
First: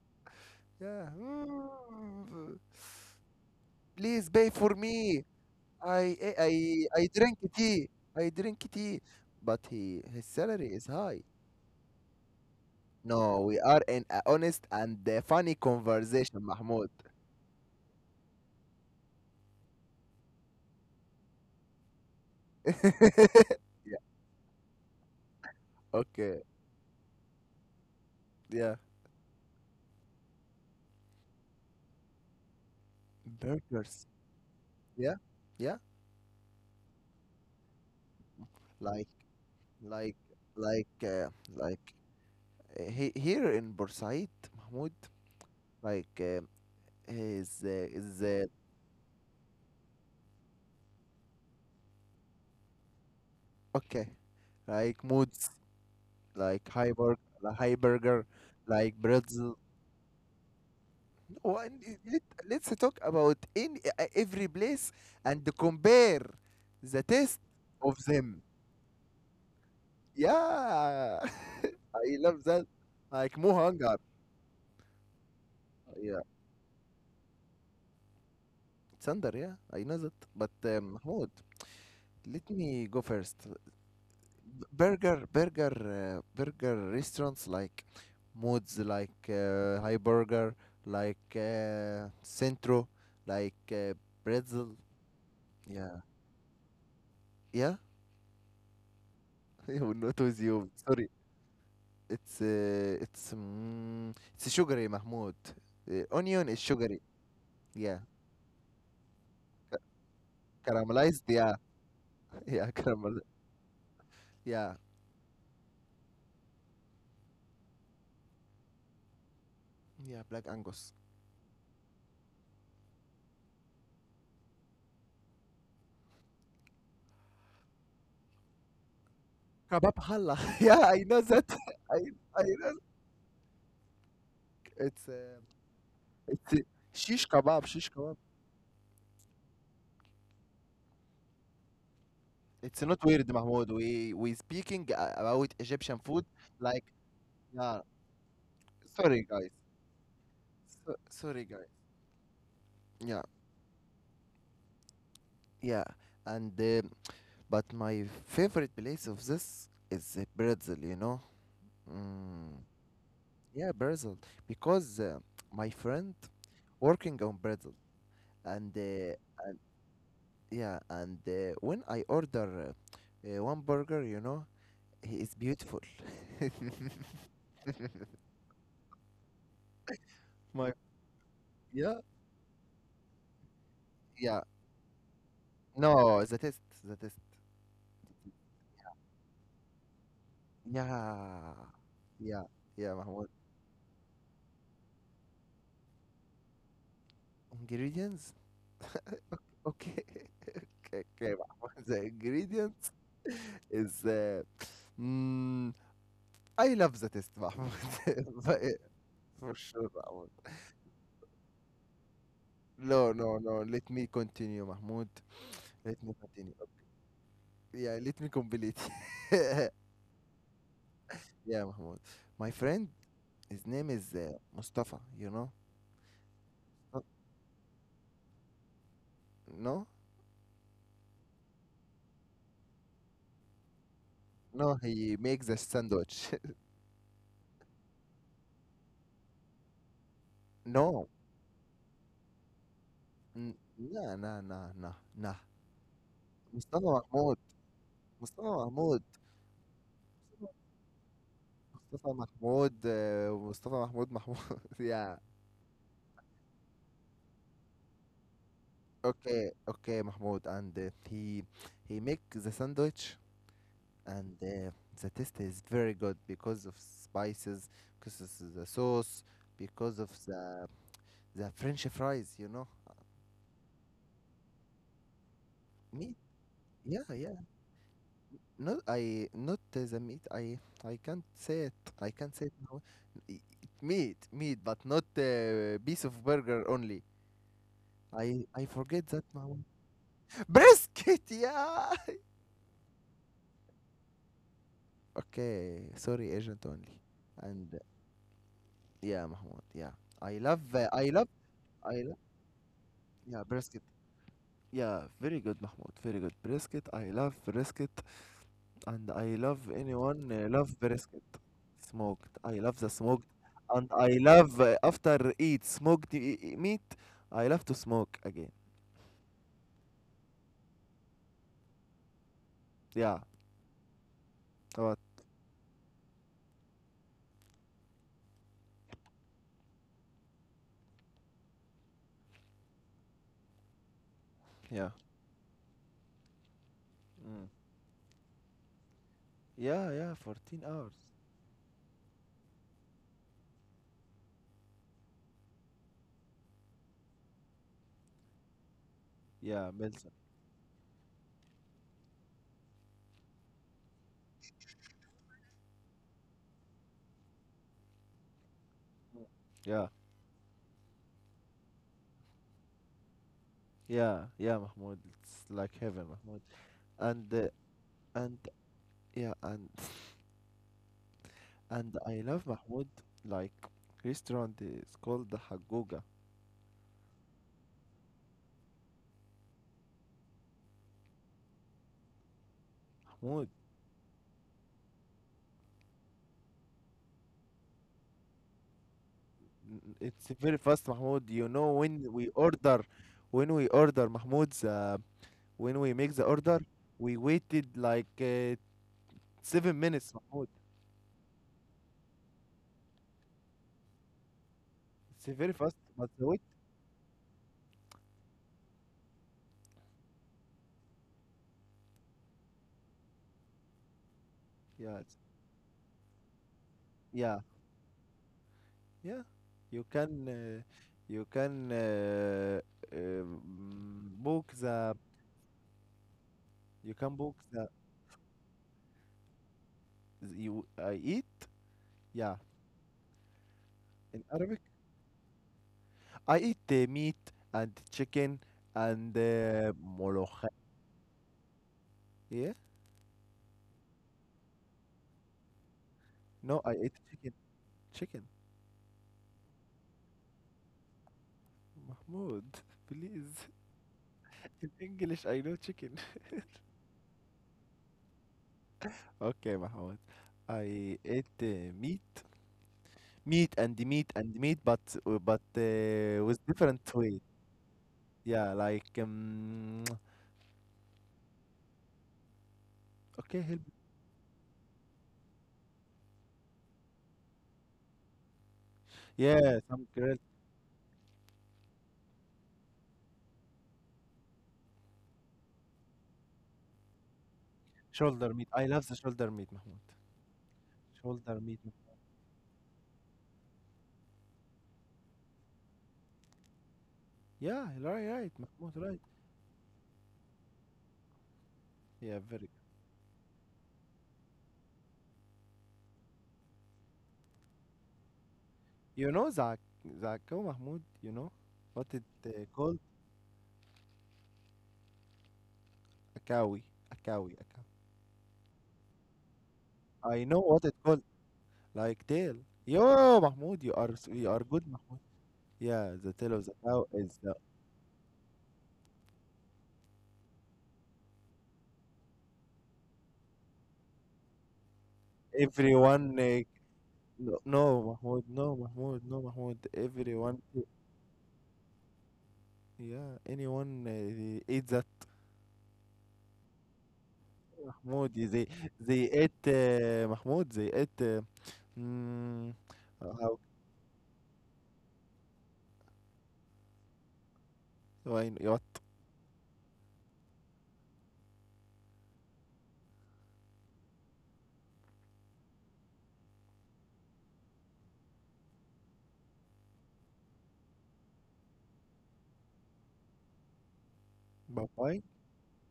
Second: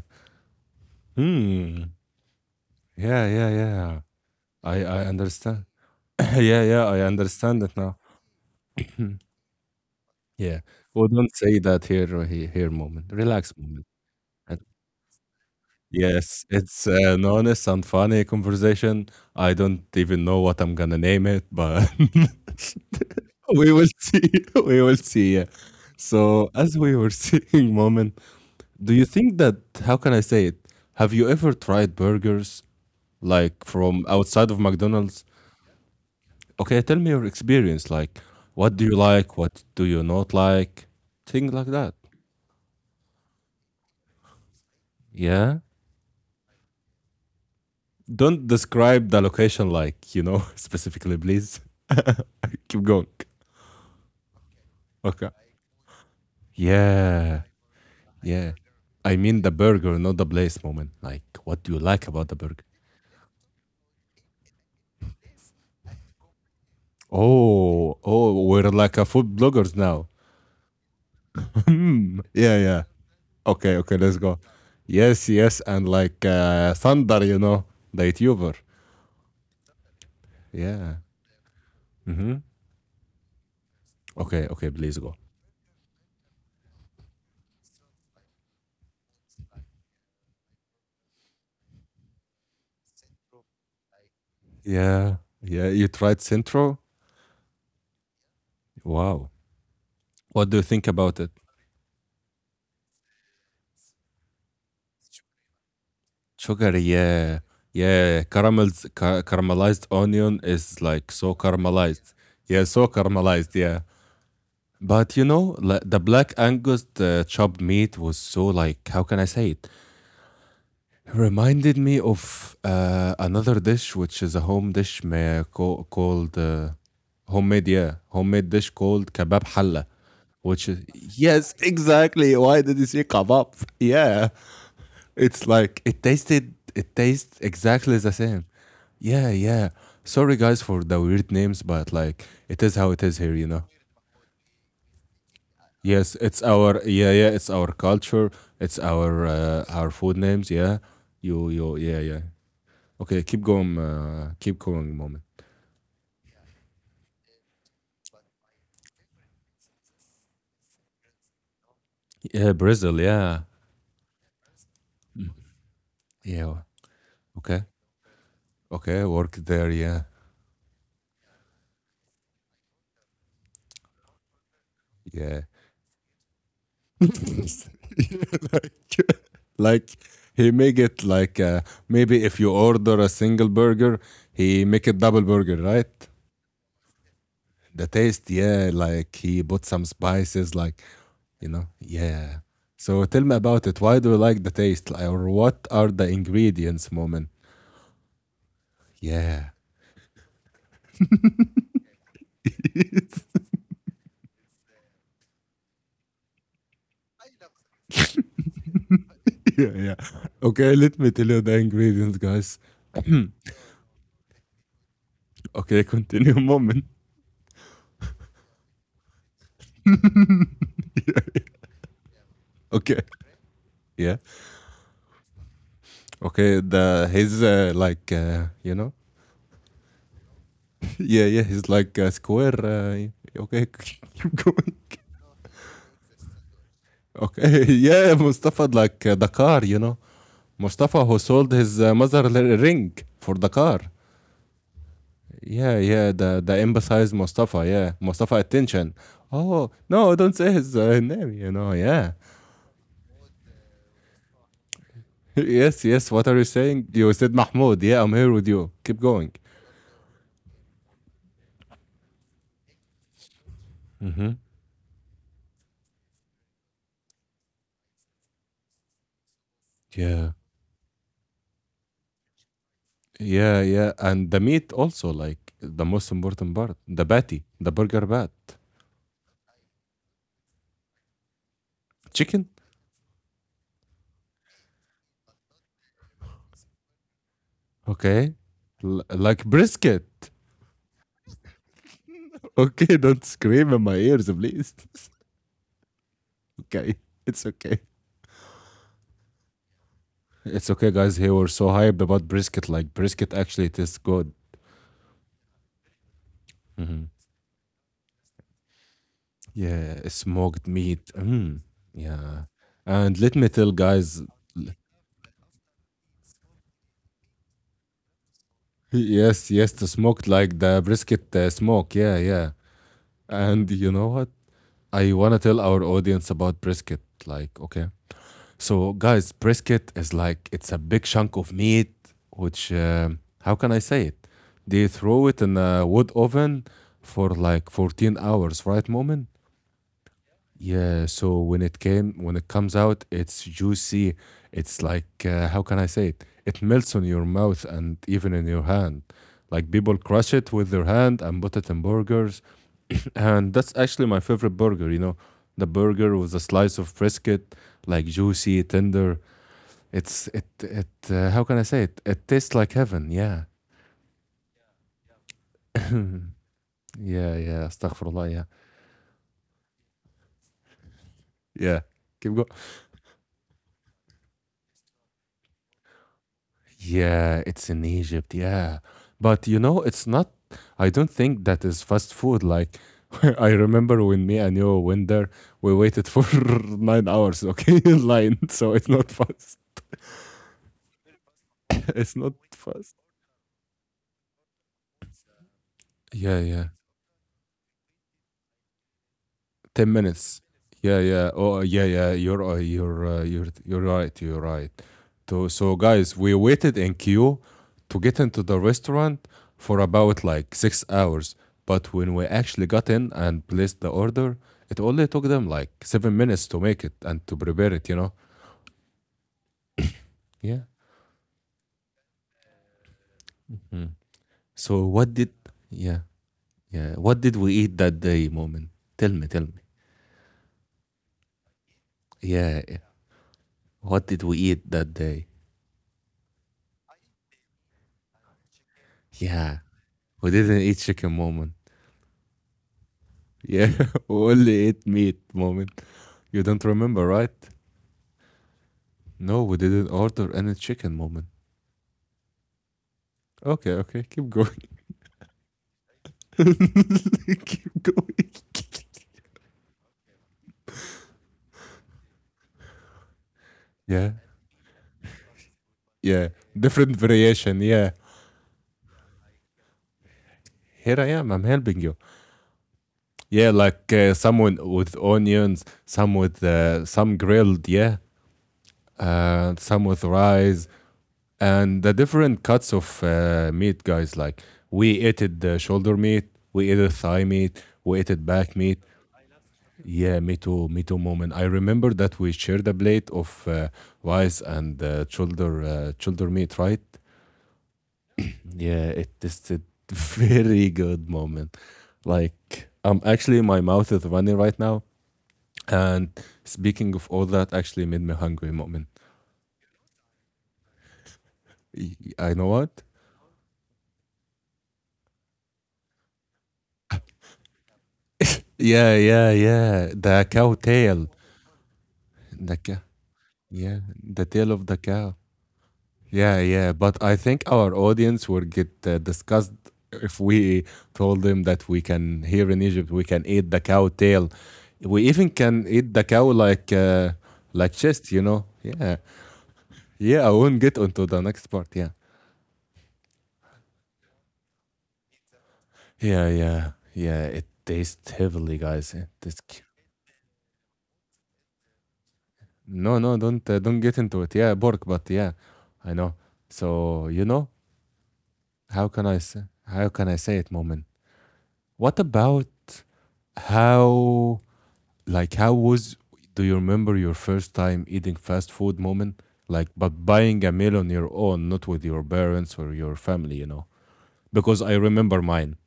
Yeah.
Hmm. Yeah, yeah, yeah.
Please pay
I,
for
I
me.
understand. Yeah, yeah, I
I drink
understand it
tea.
now.
I drink tea, but he his
yeah.
salary is
Well,
high.
don't say that here, here moment.
No,
Relax
we are
moment.
in a honest and a funny
Yes,
conversation,
it's
Mahmoud.
an honest and funny conversation. I don't even know what I'm gonna name it, but we will
Yeah.
see. We will see. Yeah.
Okay.
So, as we were seeing, moment,
Yeah.
do you think how can I say it? Have you ever tried burgers like from
Burgers.
outside of
Yeah.
McDonald's?
Yeah.
Okay, tell me your experience. Like, what do you
Like
like? What do you
like
not like?
like uh,
Things like
like
that.
he, here in Bursaid, Mahmoud.
Yeah.
Like is
Don't describe the location like, you know, specifically, please. Keep going.
okay. Like
Okay.
moods. Like high burger.
Yeah,
Like high burger.
yeah.
Like
I
bread.
mean the burger, not the place moment. Like, what
Well,
do you like
let,
about the burger?
let's talk about in every place and compare the taste of
Oh,
them.
oh, we're like a food bloggers now.
Yeah, I
Hmm.
love
Yeah,
that.
yeah.
Like more.
Okay, okay, let's go. Yes, yes, and
Yeah,
like Thunder, you know, the YouTuber.
it's under. Yeah, I know that. But
Yeah.
Mahmoud,
Mm-hmm.
let me go first.
Okay,
B-
okay, please go.
Burger, burger, uh, burger restaurants like Moods, like High Burger, like Centro, like Pretzel.
Yeah, yeah. You
Yeah,
tried Centro?
yeah.
Wow.
Not with
What do you
you.
think
Sorry.
about it?
It's sugary, Mahmoud. Onion is
Sugary,
sugary.
yeah.
Yeah,
Yeah, caramelized onion is like
caramelized.
so
Yeah,
caramelized. Yeah,
yeah,
so
caramel.
caramelized, yeah.
Yeah,
But you know, like the black Angus chopped meat was so like, how can I say it?
yeah, black Angus.
Reminded me of another dish, which is a home dish called homemade dish called kebab halla,
Kebab halla.
which
Yeah,
is,
I know that.
yes,
I
exactly,
I
why
know.
did you say kebab, yeah,
It's uh,
it's like
it's uh,
it
shish
tastes
kebab. Shish
exactly the
kebab.
same. Yeah, yeah. Sorry guys for the weird names, but like it is
It's
how it
not
is
weird,
here, you know.
Mahmoud. We speaking about Egyptian
Yes,
food
it's our,
like
yeah, yeah, it's our
yeah.
culture, it's
Sorry, guys.
our food names, yeah.
So, sorry,
You
guys.
you Yeah, yeah.
Yeah,
Okay, keep going moment.
yeah. And but my favorite place of this is Brazil. You know.
Yeah,
Mm,
Brazil, yeah.
yeah, Brazil. Because my friend
Yeah.
working on
Okay.
Brazil, and
Okay, work there, yeah.
yeah, and when I order one burger, you know, he is
Yeah.
beautiful.
Yeah, like, like he
My
make it like
yeah,
maybe if you order a single burger,
yeah.
he make it double burger, right?
No, the test, the test.
The taste, yeah, like he put some spices, like you
Yeah,
know, yeah.
yeah, yeah,
So tell
Mahmoud.
me about it. Why do you like the taste, like, or what are the ingredients, Moment?
Ingredients?
Yeah,
Okay, okay, okay, Mahmoud. The ingredients is mm, I love the test, Mahmoud. But, for
yeah,
sure,
yeah. Okay, let me tell you the ingredients, guys.
no, no, no. Let me continue, Mahmoud.
Okay,
Let me
continue,
continue. Ok,
Moment.
yeah, let me complete. Yeah, Mahmoud. My friend,
Okay,
his name is
yeah.
Mustafa, you know?
Okay,
Uh,
the he's like you know,
No?
yeah, yeah. He's like a square. Okay, keep
No,
going.
he makes a sandwich.
Okay, yeah, Mustafa, like the car, you know. Mustafa
No.
who sold his mother ring for the
N-
car.
Nah, nah, nah, nah, nah.
Yeah, yeah, the
Mustafa
emphasized
Mahmoud.
Mustafa. Yeah, Mustafa
Mustafa
attention.
Mahmoud.
Oh no, don't say his name. You know,
Mustafa
yeah.
Mahmoud. Mustafa Mahmoud Mahmoud. Yeah.
Yes, yes. What are you saying? You said Mahmoud. Yeah, I'm here with you. Keep going.
Okay, okay, Mahmoud. And he make the sandwich
Mm-hmm.
and the taste is very good because of spices, because of the sauce, because of
Yeah,
the French fries. You know,
yeah, yeah. And the meat also, like the most
meat.
important part,
Yeah,
the
yeah.
patty, the burger bat,
Not I, not the meat. I can't say it. I can't say
chicken.
it now. I- meat, meat, but not piece of burger only.
Okay,
I forget that
Like
now.
brisket.
Brisket, yeah.
Okay, don't scream in my ears, please.
Okay, sorry, agent only.
Okay, it's
And
okay.
Yeah, Mahmoud, yeah. I love,
It's
uh,
okay,
I
guys.
love,
Here we're so
I
hyped
love,
about brisket. Like brisket
yeah,
actually
brisket.
tastes good.
Yeah, very good, Mahmoud. Very good. Brisket. I
Hmm.
love brisket, and I love
Yeah,
anyone
smoked
love
meat.
brisket.
Mm,
Smoked.
yeah.
I love the
And
smoked,
let me tell
and I
guys,
love after eat smoked meat. I love to smoke again.
yes, yes, the smoked like the brisket smoke. Yeah, yeah.
Yeah.
And you know what?
What?
I want to tell our audience about brisket. Like, okay. So, guys, brisket is like it's a big chunk of meat, which how can I say it?
Yeah.
They throw it in a wood oven for
Mm.
like 14 hours, right, Moment?
Yeah. Yeah. 14 hours.
Yeah, so when it comes out, it's juicy. It's like how can I say it? It melts on your mouth and even in your hand.
Yeah,
Like people
Melza.
crush it with their hand and put it in burgers. And that's actually my favorite burger, you know. The burger with a slice of brisket, like juicy, tender.
Yeah.
It how can I say it? It tastes like heaven, yeah.
Yeah. Yeah, Mahmoud. It's like
Yeah,
heaven, Mahmoud. And uh,
yeah, astaghfirullah,
and
yeah.
yeah, and
Yeah.
and I
Keep
love
going.
Mahmoud like restaurant is called the Hagoga.
Yeah, it's in Egypt. Yeah. But you know, it's not, I don't think that is fast food. Like, I remember when me and you went there, we waited for 9 hours, okay, in line. So it's not fast.
It's very fast, Mahmoud. You know
It's not fast.
when we order, Mahmoud's, when we make the
Yeah,
order,
yeah.
we waited like seven
10
minutes,
minutes.
Mahmoud.
Yeah, yeah. Oh, yeah, yeah. You're right. You're right.
It's
To,
very fast,
so
but
guys,
the
we
wait,
waited in queue to get into the restaurant for about like 6 hours. But when we actually got in and placed the order, it
yeah,
only
it's,
took them like 7 minutes to make it and to
yeah,
prepare it, you know?
yeah. You can,
Yeah.
uh, you can uh, mm,
Mm.
book
So
the,
what did Yeah,
you
yeah.
can
What
book
did we
the,
eat that day, Moment? Tell me, tell me.
you I eat, yeah,
Yeah, yeah. What
in
did we
Arabic,
eat that day?
I eat meat and chicken and
Yeah.
uh,
We
molokhaya.
didn't eat chicken, Moment.
Yeah,
Yeah. We only ate meat, Moment. You
no,
don't
I eat
remember,
chicken,
right?
chicken.
No, we didn't order any chicken, moment.
Mahmoud, please.
Okay, okay, keep going.
In English, I know chicken.
Keep going.
Okay, Mahmoud. I ate meat, meat and meat
Yeah,
and meat, but
yeah.
with different
Different
weight.
variation, yeah.
Yeah, like
Here I am, I'm helping you.
okay,
Yeah,
help.
like someone with onions, some with some grilled, yeah,
Yeah, some
some with
grilled
rice, and the different cuts of meat, guys. Like we ate it the shoulder meat, we ate the thigh meat, we ate it
shoulder meat.
back
I
meat.
love the shoulder meat, Mahmoud.
Yeah, me too moment.
Shoulder
I
meat. Mah-
remember that we shared a plate of rice and shoulder meat, right?
yeah, right, right, Mahmoud,
Yeah,
right.
it tasted very good moment.
Yeah, very.
Like actually my mouth is running right now. And speaking of all that actually made me hungry moment.
You know the cow, Mahmoud. You know what it
I know
called?
what?
Akawi, akawi, akawi.
Yeah, yeah, yeah.
I
The
know
cow
what it called.
tail.
Like Tale.
The cow.
Yo, Mahmoud,
Yeah, the
you are
tail
good,
of the
Mahmoud.
cow.
Yeah, the Tale
Yeah,
of the
yeah,
Cow
but
is
I
the,
think our audience would get disgusted if we told them that we can here in Egypt we can eat the cow tail. We even can eat the
everyone.
cow
No,
like
no,
chest,
Mahmoud,
you
no,
know.
Mahmoud,
Yeah,
no, Mahmoud.
yeah. I
Everyone,
won't get onto the next part. Yeah,
yeah, anyone eat that,
yeah. It
Mahmoud.
tastes
They
heavily, guys.
they
It tastes.
ate Mahmoud. They ate. Mm,
No, no,
how
don't get into it. Yeah, pork, but yeah, I know. So you know
wine? What
how can I say it, moment? What about how? Like how was Do you remember your first time eating fast food, moment? Like, but buying a meal on your own, not with your parents or your family, you know, because I
Bavine?
remember mine.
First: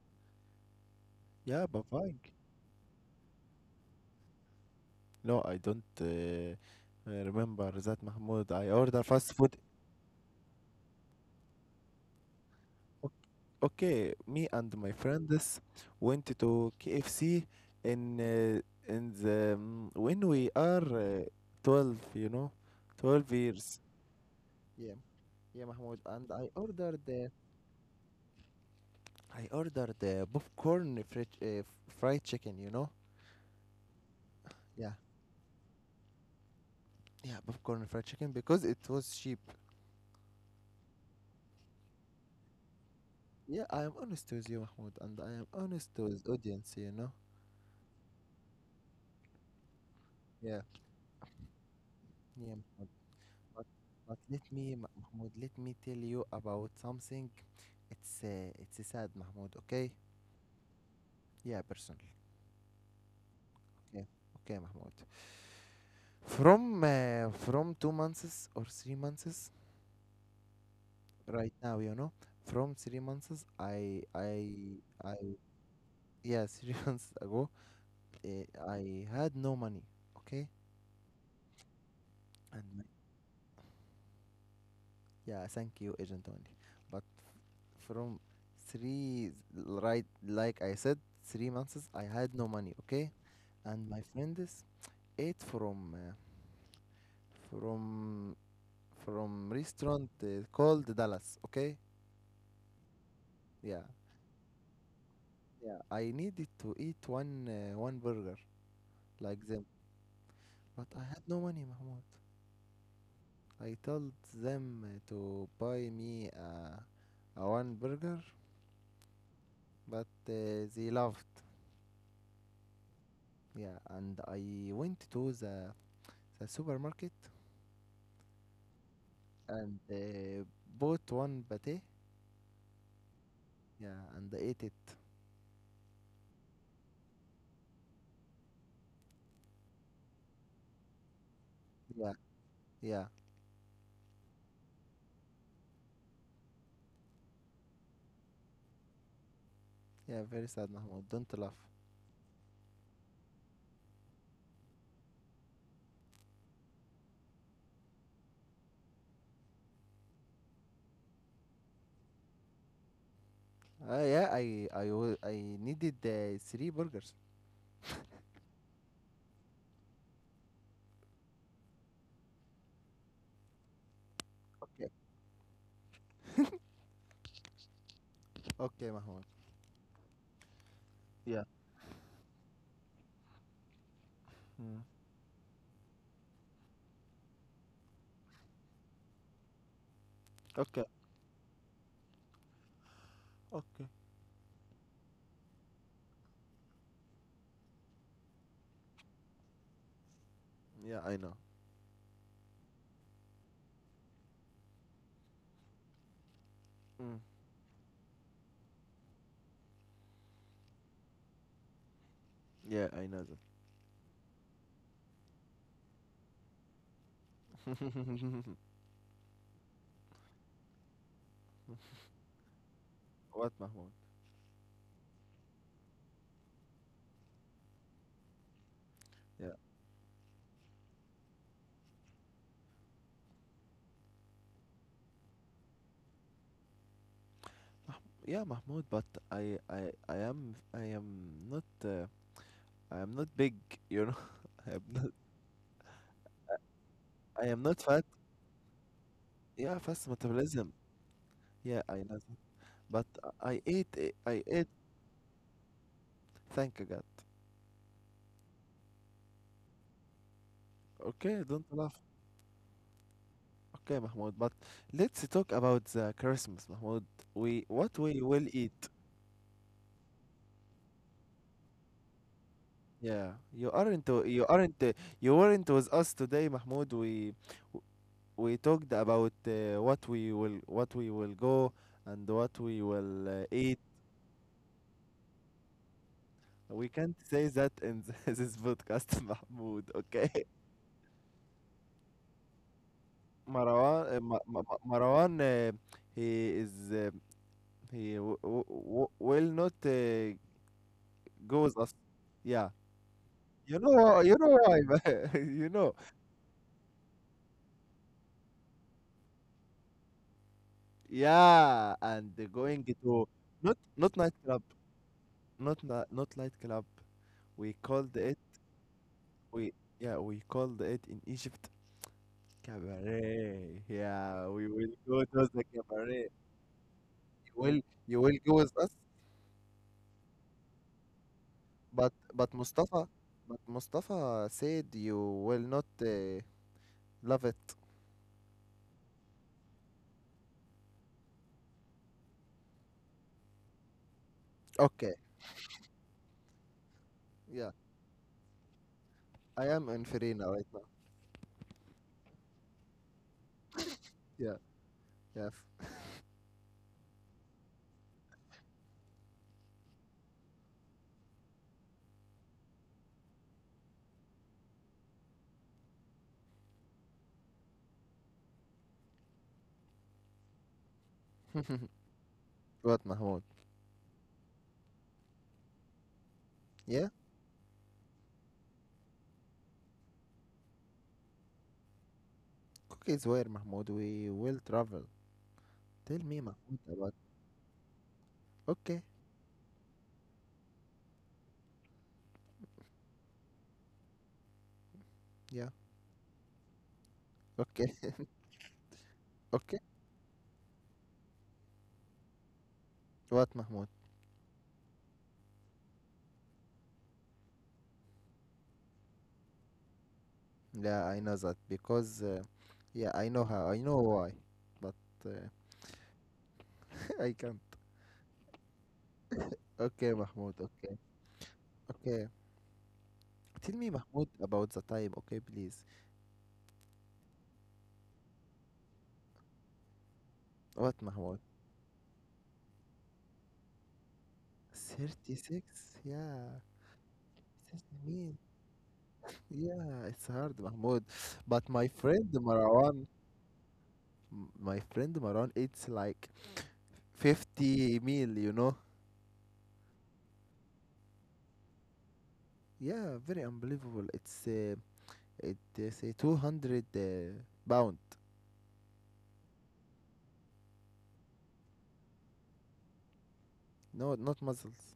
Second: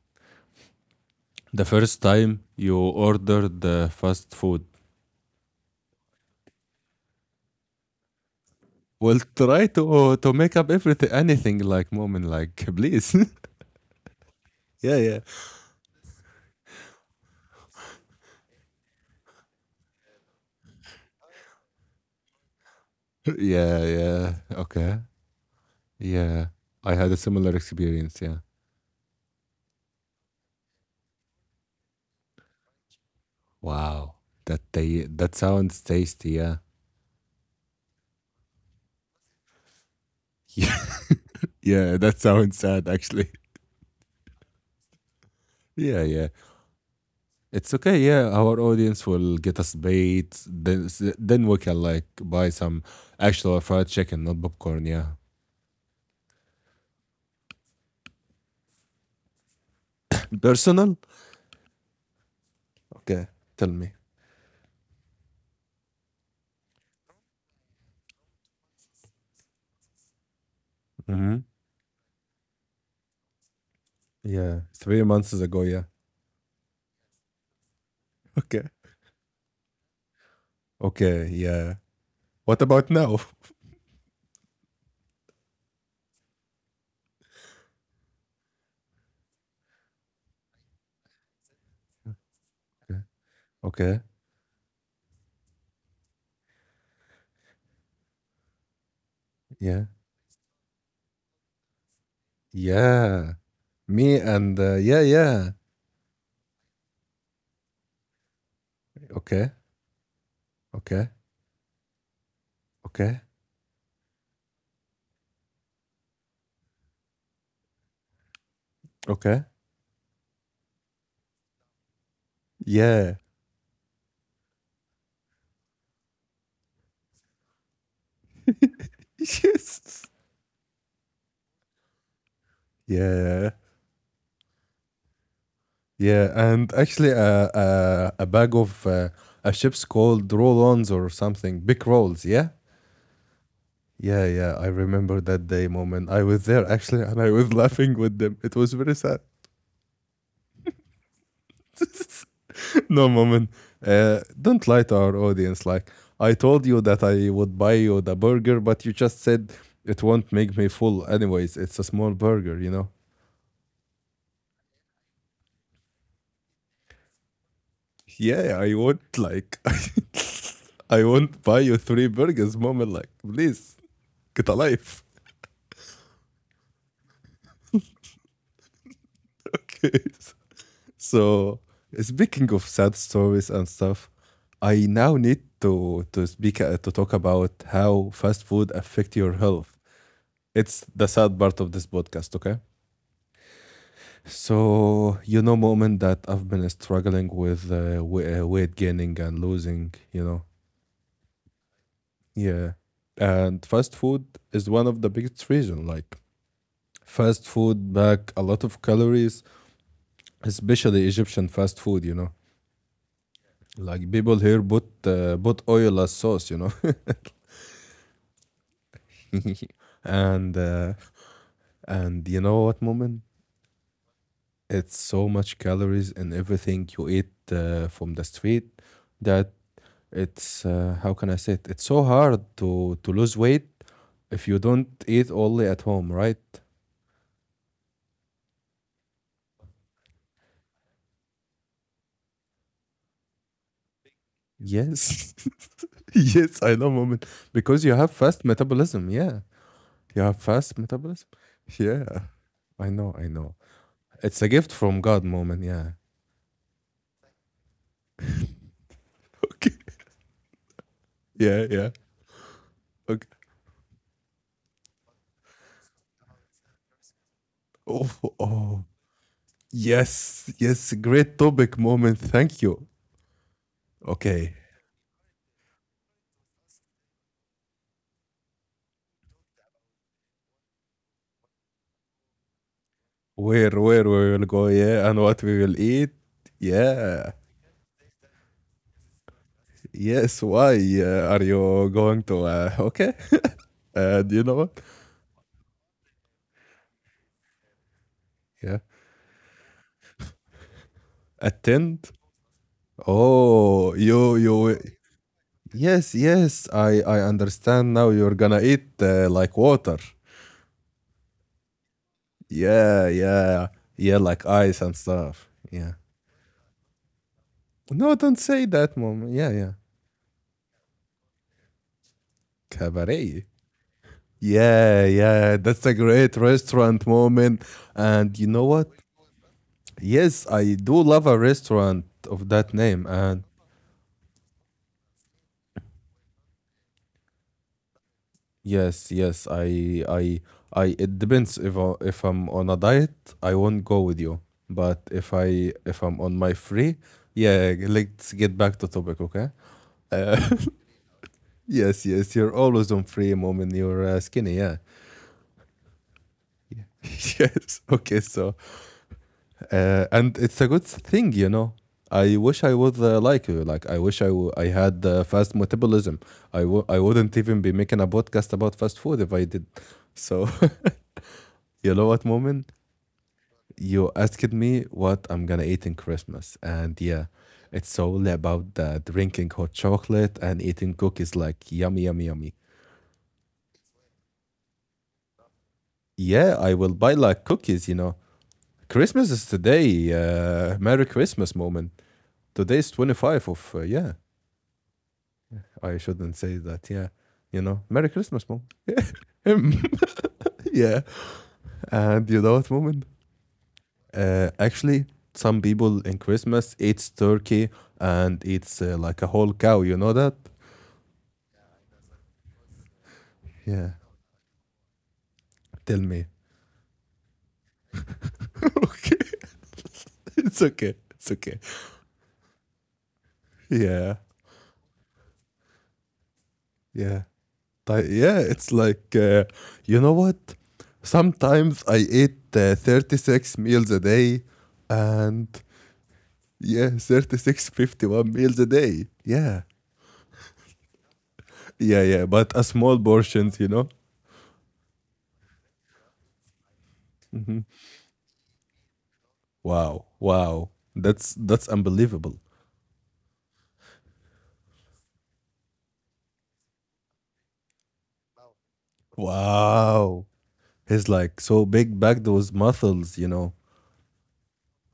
The
Yeah,
first
Bavine.
time you ordered the fast food,
No, I don't remember that, Mahmoud. I order
well,
fast food
try to make up everything, anything, like moment, like please.
O- okay, me and my
Yeah, yeah.
friends went to KFC in when we are uh, 12, you know, 12 years.
Yeah, yeah, okay.
Yeah, yeah, Mahmoud. And
Yeah,
I
I
ordered
had a
the.
similar experience, yeah.
I ordered the popcorn fried fried chicken, you know.
Wow, that
Yeah,
they that sounds tasty, yeah.
yeah, popcorn fried chicken because it was cheap.
Yeah. Yeah, that sounds sad actually.
Yeah, I am honest with you, Mahmoud, and I am honest
Yeah,
with
yeah.
audience, you know.
It's okay. Yeah, our audience will get us bait.
Yeah,
Then, then we can like buy
yeah.
some actual
But
fried
but
chicken, not
let me,
popcorn. Yeah.
Mahmoud, let me tell you about something. It's sad, Mahmoud. Okay,
Personal?
yeah, personal.
Okay. Tell me.
Okay, okay, Mahmoud. From 2 months or 3 months
Hmm.
right now, you know, from 3 months, I I
Yeah. 3 months
I
ago. Yeah.
yeah, three months ago, uh,
Okay.
I had no money. Okay,
Okay. Yeah. What
and my,
about now?
yeah, thank you, agent only. But from three, right, like I said, 3 months, I had no money. Okay, and
Okay.
my friends ate from from
Yeah.
restaurant called Dallas. Okay,
Yeah.
yeah,
Me and yeah, yeah.
yeah. I needed to eat one burger like
Okay.
them, but I
Okay.
had no money, Mahmoud.
Okay.
I told them to buy me a one burger,
Okay.
but they laughed.
Yeah.
Yeah, and I went to the supermarket and
Yes.
uh, bought one pate.
Yeah.
Yeah, and ate it.
Yeah, and actually, a bag of a chips called roll-ons or something, big
Yeah,
rolls. Yeah,
yeah.
yeah, yeah. I remember that day, moment. I was there actually, and I was laughing with them. It was very sad.
Yeah, very sad, Mahmoud. Don't laugh.
No, moment. Don't lie to our audience. Like, I told you that I would buy you the burger, but you just said it won't make me full. Anyways, it's a small burger, you know.
Yeah, I needed three burgers.
Yeah, I won't like. I won't buy you three burgers, moment. Like, please get a
Okay,
life.
okay, Mahmoud.
Okay.
Yeah.
So, speaking of sad stories and stuff,
Mm.
I now need to speak to talk about how fast food affect your health.
Okay,
It's the sad part of this podcast, okay?
okay.
So, you know, moment, that I've been struggling with weight gaining and losing, you know,
Yeah, I know.
yeah, and fast food is one of the biggest reason. Like,
Mm.
fast food back a lot of calories, especially Egyptian fast food, you know.
Yeah, I know that.
Like, people here put put oil as sauce, you know. and uh, and you know what, moment?
What, Mahmoud?
It's so much calories in everything you eat from the street that
Yeah,
it's how can I say it? It's so hard to lose weight if you don't eat only at home, right?
yeah, Mahmoud. But I am not I am not big. You know, I am not
Yes, yes, I know, moment.
I am not
Because you
fat.
have fast metabolism. Yeah,
Yeah, fast
you have
metabolism.
fast metabolism.
Yeah, I
Yeah,
know. That.
I
But
know, I know.
I ate
It's
I
a
ate.
gift from God, moment. Yeah.
Thank God.
Okay.
Okay,
Yeah,
don't
yeah.
laugh.
Okay.
Okay, Mahmoud, but let's talk about the Christmas, Mahmoud. We what
Oh,
we will
oh,
eat.
yes, yes, great topic, moment. Thank you.
Yeah, you aren't w- you
Okay,
aren't you weren't with us today, Mahmoud. W- we talked about what we will go and what we will
where,
eat.
where we will go, yeah, and what we will eat,
We can't
yeah,
say that in this podcast, Mahmoud.
yes.
Okay,
Why are you going to? Okay,
Marwan
and you
Ma-
know
Ma-
what?
Ma- Marwan he is uh, he
Yeah,
will not go with us.
attend.
Yeah.
Oh,
You
you,
know
you.
why, man. You know,
Yes, yes. I understand now. You're gonna eat like water.
yeah. And they're going
Yeah,
to
yeah,
not not
yeah, like
nightclub,
ice and stuff. Yeah.
not nightclub. We
No,
called it
don't say that, mom. Yeah, yeah.
we yeah we called it in Egypt
Cabaret.
cabaret. Yeah, we will
Yeah,
go to
yeah,
the
that's a
cabaret.
great restaurant,
You
moment.
will you will
And you
go
know
with us,
what? Yes, I do love a restaurant
but but
of that
Mustafa,
name. And
but Mustafa said you will not love it.
yes, yes, I. It depends, if I'm on a diet, I won't go with you. But
Okay,
if I'm on my free,
yeah.
yeah, let's get back to topic, okay?
I am in
Uh,
Farina right now.
yes, yes, you're always on free, moment. You're
Yeah,
skinny, yeah.
yeah.
Yes. Okay, so and it's a good thing, you know. I wish I was like you. Like, I wish I had fast metabolism. I wouldn't even be making a podcast about fast food if I did. So you know what, Moment?
What Mahmoud?
You asked me what I'm gonna eat in Christmas, and
Yeah.
yeah, it's all about drinking hot chocolate and eating cookies, like yummy, yummy, yummy.
Cookies were Mahmoud. We will travel. Tell me,
Yeah, I
Mahmoud,
will
about.
buy like cookies. You know,
Okay,
Christmas is today. Merry Christmas, Moment. Today is 25 of yeah.
yeah,
I shouldn't say that. Yeah, you know,
okay,
Merry Christmas, mom.
okay.
Yeah, and you know what, moment?
What, Mahmoud?
Actually, some people in Christmas eats turkey, and it's like a whole cow. You know that?
Yeah, I know that because, yeah, I know how, I
Yeah.
know why, but uh,
Tell me.
I can't.
Okay,
Okay, Mahmoud,
it's okay.
okay,
It's okay.
okay. Tell me,
Yeah,
Mahmoud, about the time, okay, please.
yeah, yeah. It's like you know what?
What, Mahmoud?
Sometimes I eat 36 meals a day, and
36? Yeah,
yeah, 36
30
51
mean.
meals a day. Yeah.
Yeah, it's hard, Mahmoud. But my
Yeah,
friend
yeah, but a small
Marwan,
portions, you know.
it's like
Mhm.
50 meal, you know?
Wow, wow, that's unbelievable.
Yeah, very unbelievable. It is a 200 pound.
Wow, he's like so big back those muscles, you know.
No, not muscles.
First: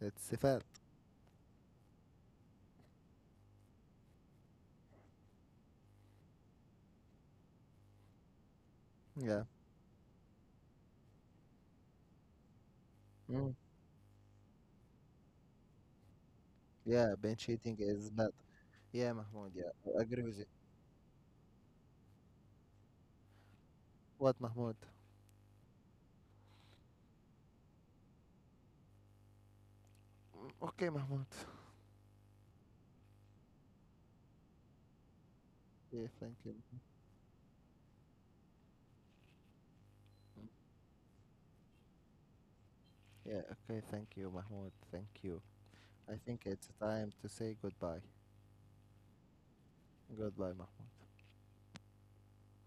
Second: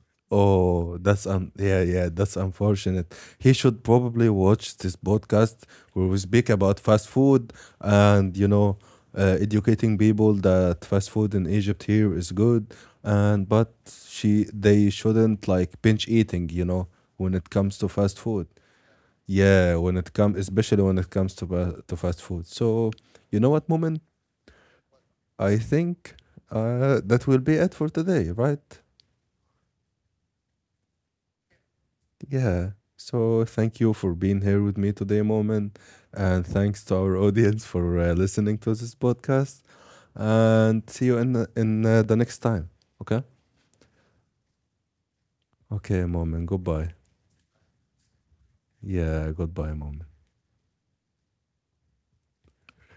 It's a fat.
Oh, that's yeah, yeah, that's unfortunate. He should probably watch this podcast where we speak about fast food and you know,
Yeah.
educating people that fast food in Egypt here is good, and
Mm.
but she they shouldn't like binge eating, you know,
Yeah,
when
bench
it
eating
comes to
is
fast
bad.
food.
Yeah, Mahmoud.
Yeah,
Yeah,
when
I
it
agree
comes,
with it.
especially when it comes to fast food. So, you know what, Moment?
What, Mahmoud?
I think that will be it for today, right?
Mm, okay, Mahmoud.
Yeah. So, thank you for being here with me today, Moment,
Yeah, thank
and
you.
thanks to our audience for listening to this podcast. And see you in the next time. Okay.
Yeah, okay, thank you, Mahmoud. Thank you.
Okay,
I think
Moment.
it's
Goodbye.
time to say goodbye.
Yeah, goodbye, Moment.
Goodbye, Mahmoud.